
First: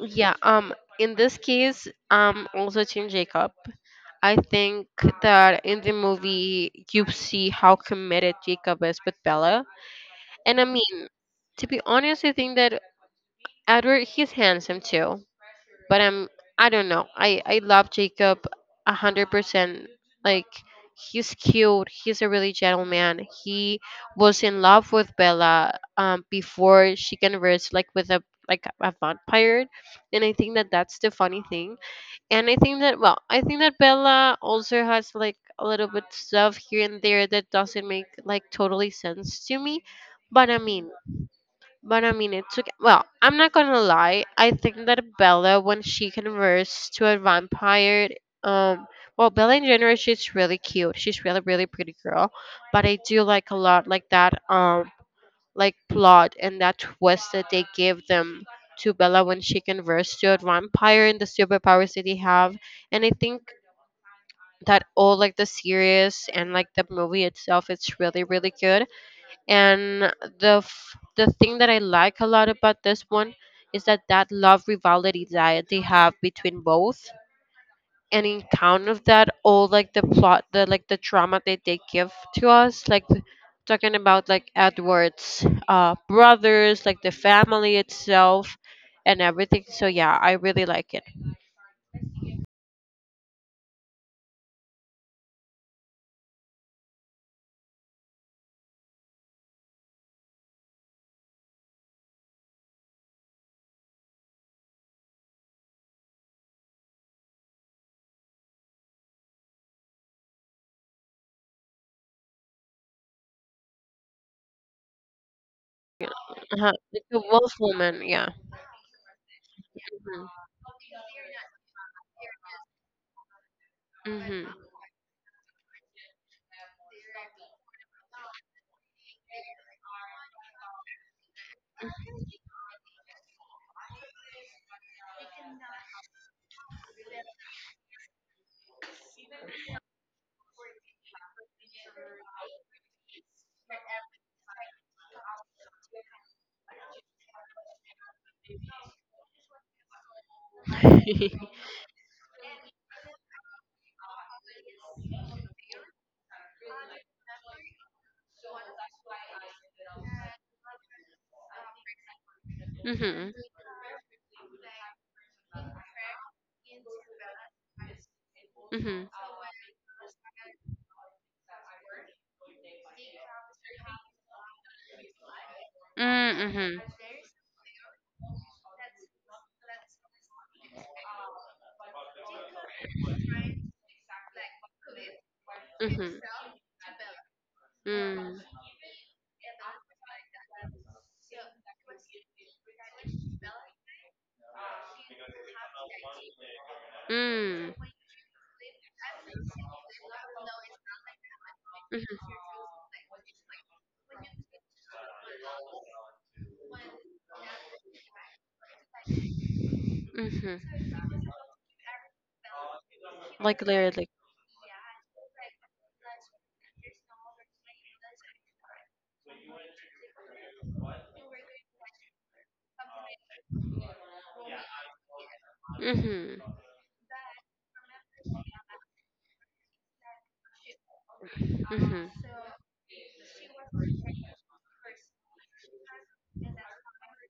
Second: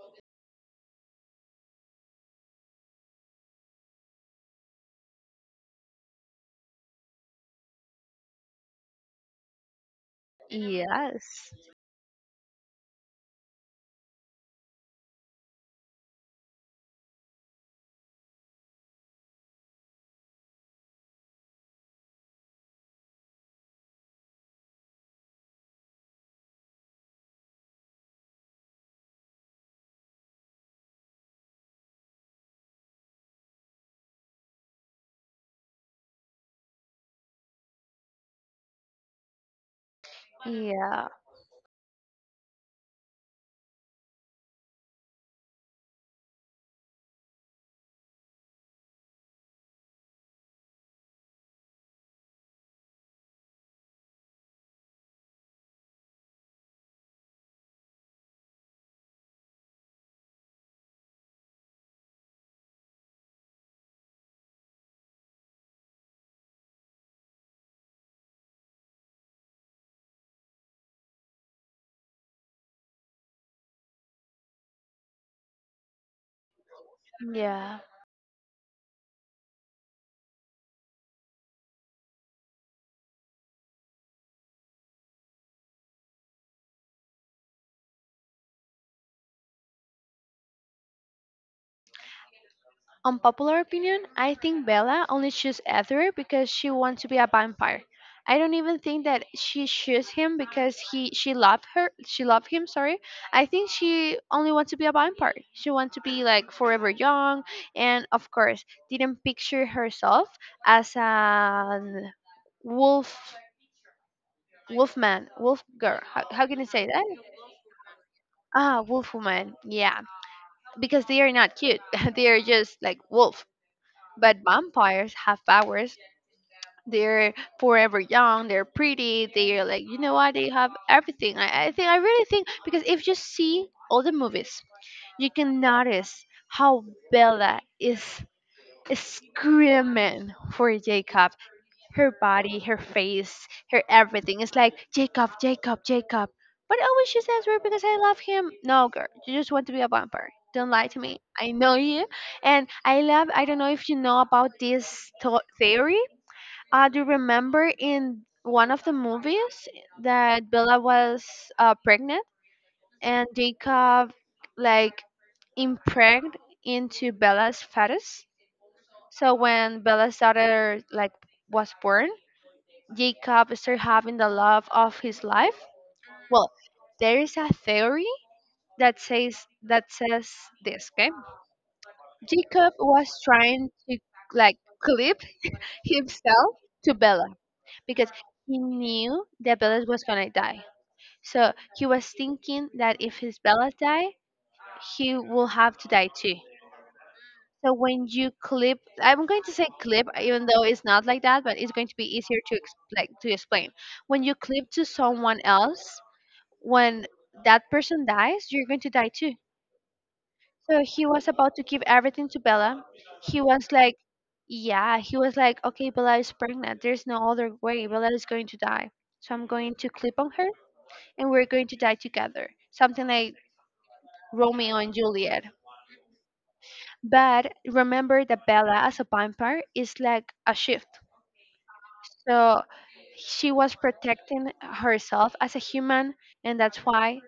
Yeah, in this case, also Team Jacob. I think that in the movie you see how committed Jacob is with Bella. And I mean,
Yes.
to be honest, I think that Edward, he's handsome too, but I'm, I don't know. I love Jacob 100%. Like he's cute. He's a really gentleman. He was in love with Bella before she converts like with a like a vampire, and I think that that's the funny thing. And I think that, well, I think that Bella also has like a little bit stuff here and there that doesn't make like totally sense to me. But I mean,
Yeah.
but I mean, it took. Well, I'm not gonna lie. I think that Bella, when she converts to a vampire, um, well, Bella in general, she's really cute. She's really, really pretty girl. But I do like a lot like that, like plot and that twist that they give them to Bella when she converts to a vampire, and the superpowers that they have. And I think that all like the series and like the movie itself, it's really, really good. And the thing that I like a lot about this one is that that love rivalry that they have between both.
Yeah.
And in count of that, all like the plot, the drama that they give to us, like talking about like Edward's brothers, like the family itself, and everything. So yeah, I really like it.
Unpopular opinion, I think Bella only chose Ether because she wants to be a vampire. I don't even think that she chose him because he she loved her she loved him, sorry. I think she only wants to be a vampire. She wants to be like forever young, and of course didn't picture herself as an wolf, wolf girl. How can I
Uh-huh.
say
It's
that?
a wolf woman, yeah.
Ah, wolf woman. Yeah. Because they are not cute. They are just like wolf.
Hmm
But
hmm.
vampires have powers. They're forever young. They're pretty. They are like, you know what? They have everything. I think I really think because if you see all the movies, you can notice how Bella is screaming for Jacob, her body, her face, her everything. It's like Jacob, Jacob, Jacob. But I was just answering because I love him. No, girl, you just want to be a vampire. Don't lie to me. I know you, and I love. I don't know if you know about this theory. Do you remember in one of the movies that Bella was pregnant and
Mhm.
Jacob like impregnated into Bella's fetus?
Mhm.
So when Bella's daughter like was born, Jacob started having the love of his life?
Mm,
Well,
mhm.
there is a theory that says that says this, okay? Jacob was trying to like clip
Mhm.
himself to Bella because
Mm.
he knew that Bella was gonna die. So he was thinking that if his Bella died, he will have to die too.
Mm.
So when you clip, I'm going to say clip, even though it's not like that, but it's going to be
Mhm.
easier to explain. When you clip to someone else, when that person dies, you're going to die too.
Mhm.
So he was about to give everything to Bella. He
Like
was like,
literally.
yeah, he was like, okay, Bella is pregnant. There's no other way. Bella is going to die. So I'm going to clip on her and we're going to die together. Something like Romeo and Juliet.
Mhm.
But remember that Bella as a vampire is like a shift.
Mhm.
So she was protecting herself as a human, and that's why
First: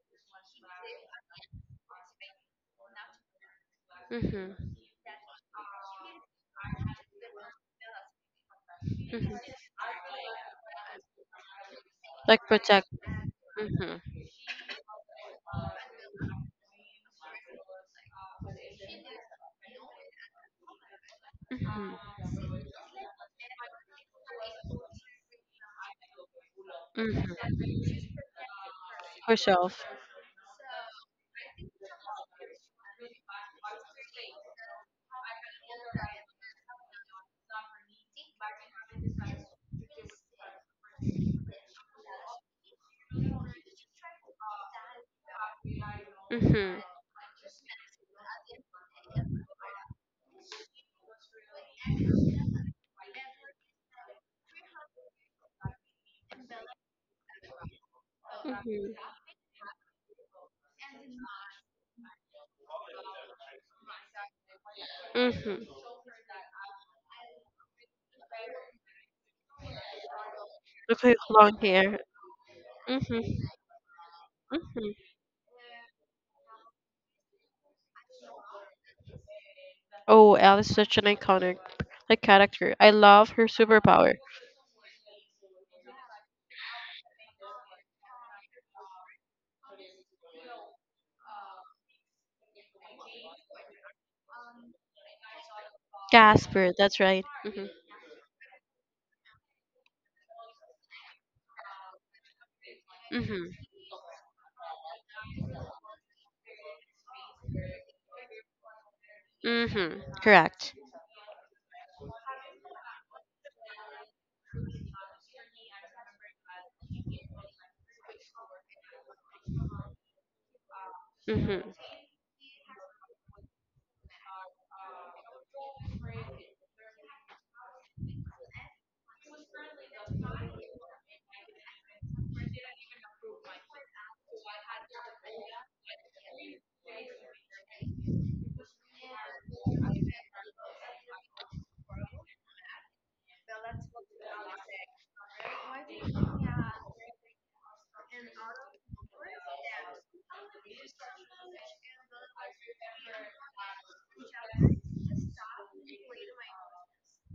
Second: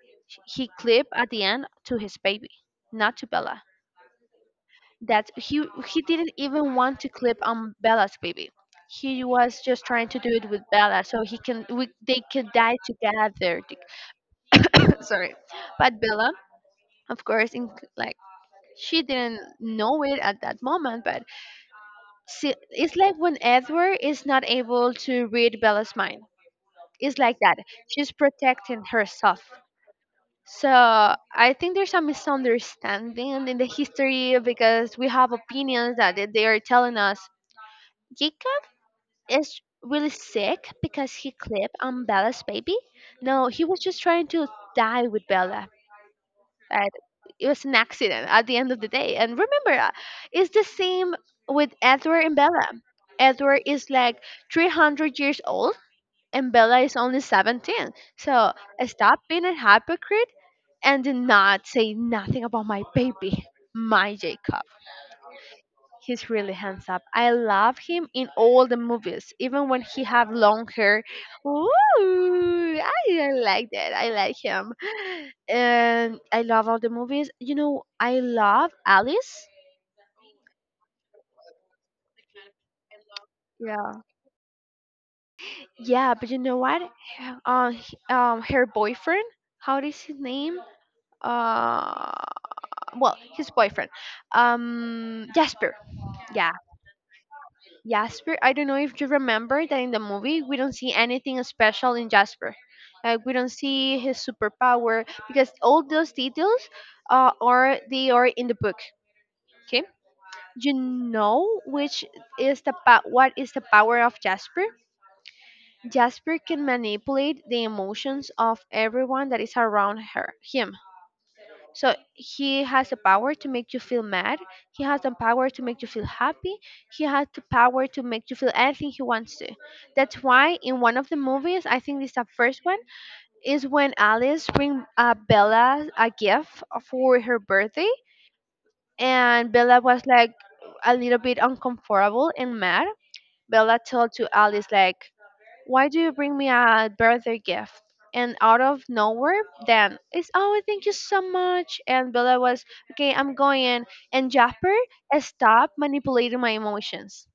he clipped at the end to his baby, not to Bella.
Mhm.
That he didn't even want to clip on Bella's baby. He
Mhm.
was just trying to do it with Bella, so they
Like
could die
protect.
together.
Mhm.
Sorry, but Bella, of course, in, like she didn't know it at that moment, but
Mhm.
see, it's like when Edward is not able to read Bella's mind. It's
Mhm.
like that. She's protecting herself.
Herself.
So I think there's a misunderstanding in the history because we have opinions that they are telling us Jacob is really sick because he clipped on Bella's baby. No, he was just trying to die with Bella.
Mhm.
But it was an accident at the end of the day. And remember, it's the same with Edward and Bella. Edward is like 300 years old and Bella is only 17. So
Mhm.
stop being a hypocrite and do not say nothing about my baby, my Jacob.
Mhm.
He's really handsome. I love him in all the movies, even when he have long
With
hair.
his long
Ooh,
hair.
I
Mhm.
like that. I like him,
Mhm.
and I love all the movies. You know, I love Alice.
Oh, Elle is such an iconic like character. I love her
Yeah.
superpower.
Yeah, but you know what? Her boyfriend. How is his name? Uh, well his boyfriend, um, Jasper. Yeah,
Gasper, that's right. Mhm.
Jasper. I don't know if you remember that in the movie we don't see anything special in Jasper, like we don't
Mhm.
see his superpower because all those details are they are in the book. Okay,
Mhm. Correct.
you know which is what is the power of Jasper. Jasper can manipulate the emotions of everyone that is around her him.
Mhm.
So he has the power to make you feel mad. He has the power to make you feel happy. He has the power to make you feel anything he wants to. That's why in one of the movies, I think it's the first one, is when Alice bring Bella a gift for her birthday, and Bella was like a little bit uncomfortable and mad. Bella told to Alice like, why do you bring me a birthday gift? And out of nowhere, then it's oh thank you so much. And Bella was okay, I'm going. And Jasper, stopped manipulating my emotions.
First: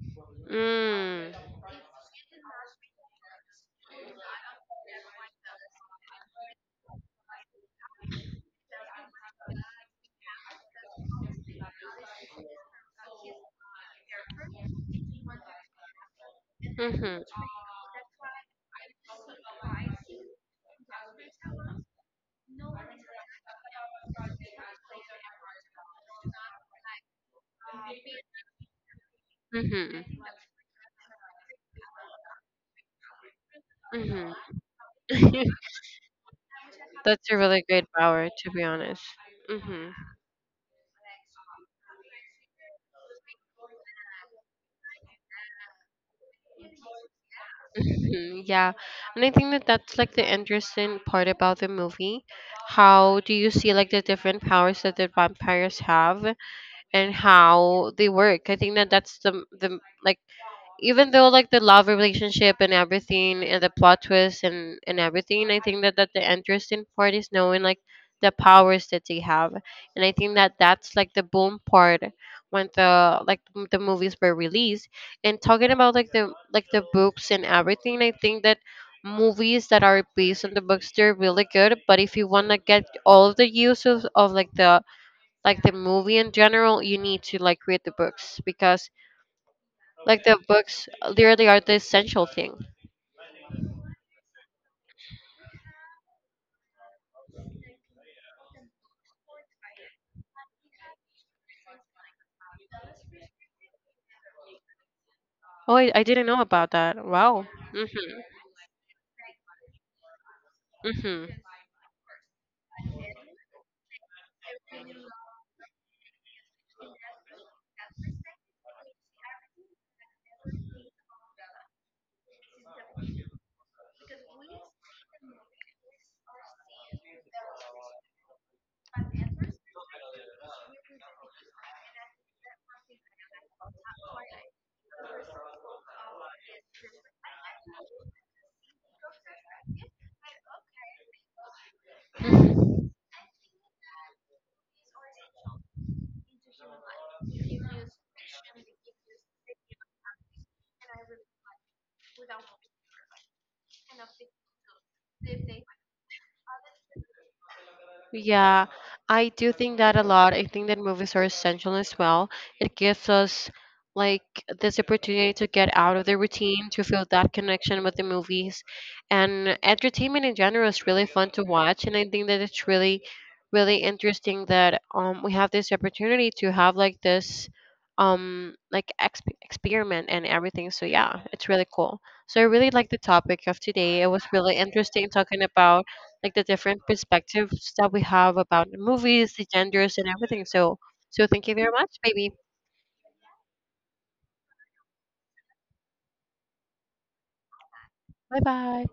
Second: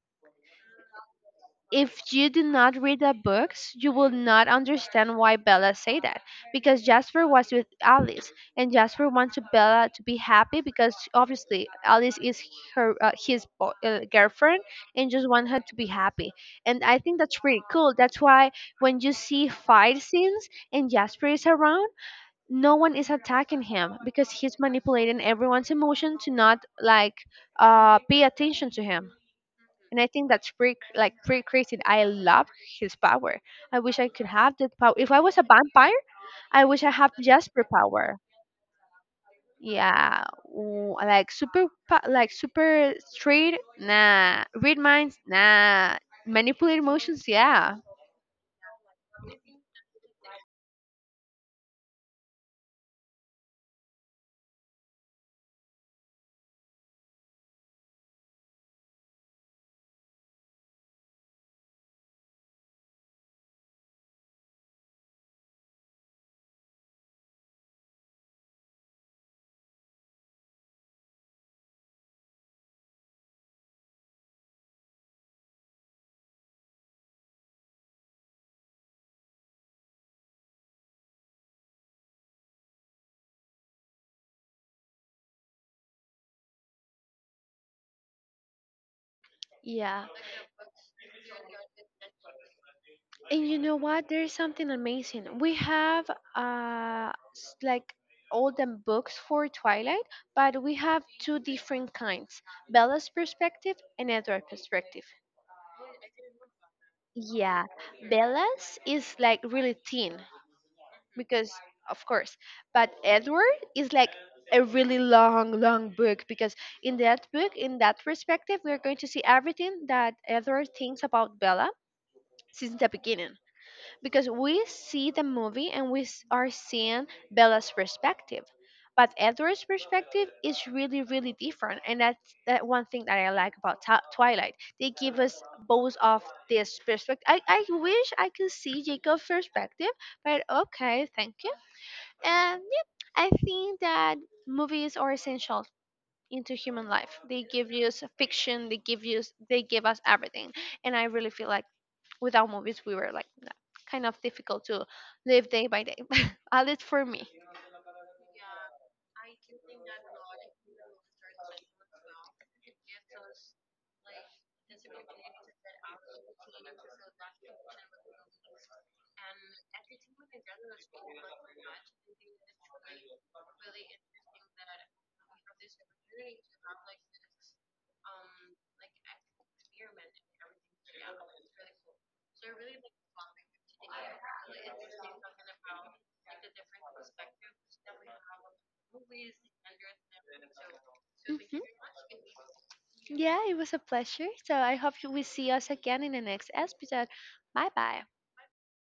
Mm.
If you do not read the books, you will not understand why Bella said that. Because Jasper was with Alice, and Jasper wanted Bella to be happy because obviously Alice is her his bo- girlfriend and just want her to be happy. And I think
Mhm.
that's pretty cool. That's why when you see fight scenes and Jasper is around, no one is attacking him because he's manipulating everyone's emotion to not like pay attention to him. And
Mhm.
I think that's pretty cr- like pretty crazy. I love his power. I wish I could
Mhm.
have that power. If I was a vampire, I wish I have
That's a
Jasper
really great
power.
power, to be honest. Mhm.
Yeah, ooh, like super, super straight. Nah, read minds. Nah, manipulate emotions. Yeah.
Mhm. Yeah. And I think that that's like the interesting part about the movie. How do you see like the different powers that the vampires have and how they work? I think that that's the like even though like the love relationship and everything, and the plot twist and everything, I think that the interesting part is knowing like the powers that they have. And I think that that's like the boom part when the movies were released. And talking about like the books and everything, I think that movies that are based on the books, they're really good, but if you want to get all the use of like the movie in general, you need to like read the books, because
Yeah.
like the books literally are the essential thing.
And you know what? There is something amazing. We have uh s- like all the books for Twilight, but we have two different kinds, Bella's perspective and Edward's perspective.
Oh, I didn't know about that. Wow.
Yeah, Bella's is like really thin
Hmm.
because, of course, but Edward is like a really long, long book because in that book, in that perspective, we are going to see everything that Edward thinks about Bella since the beginning because we see the movie and are seeing Bella's perspective. But Edward's perspective is really, really different, and that's that one thing that I like about Twilight. They give us both of this perspective. I wish I could see Jacob's perspective, but okay, thank you. And
Hmm.
yeah, I think that movies are essential into human life. They give you fiction. They give us everything, and I really feel like without movies we were like nah, kind of difficult to live day by day at least for me.
Yeah, I do think that a lot. I think that movies are essential as well. It gives us like this opportunity to get out of the routine, to feel that connection with the movies. And entertainment in general is really fun to watch. And I think that it's really, really interesting that we have this opportunity to have like this experiment and everything. So yeah, it's really cool. So I really like the topic of today. It was really interesting talking about like the different perspectives that we have about the movies, the genders, and everything. So thank you
Mhm.
very much, baby.
Yeah, it was a pleasure, so I hope we see us again in the next episode. Bye bye.
Bye bye.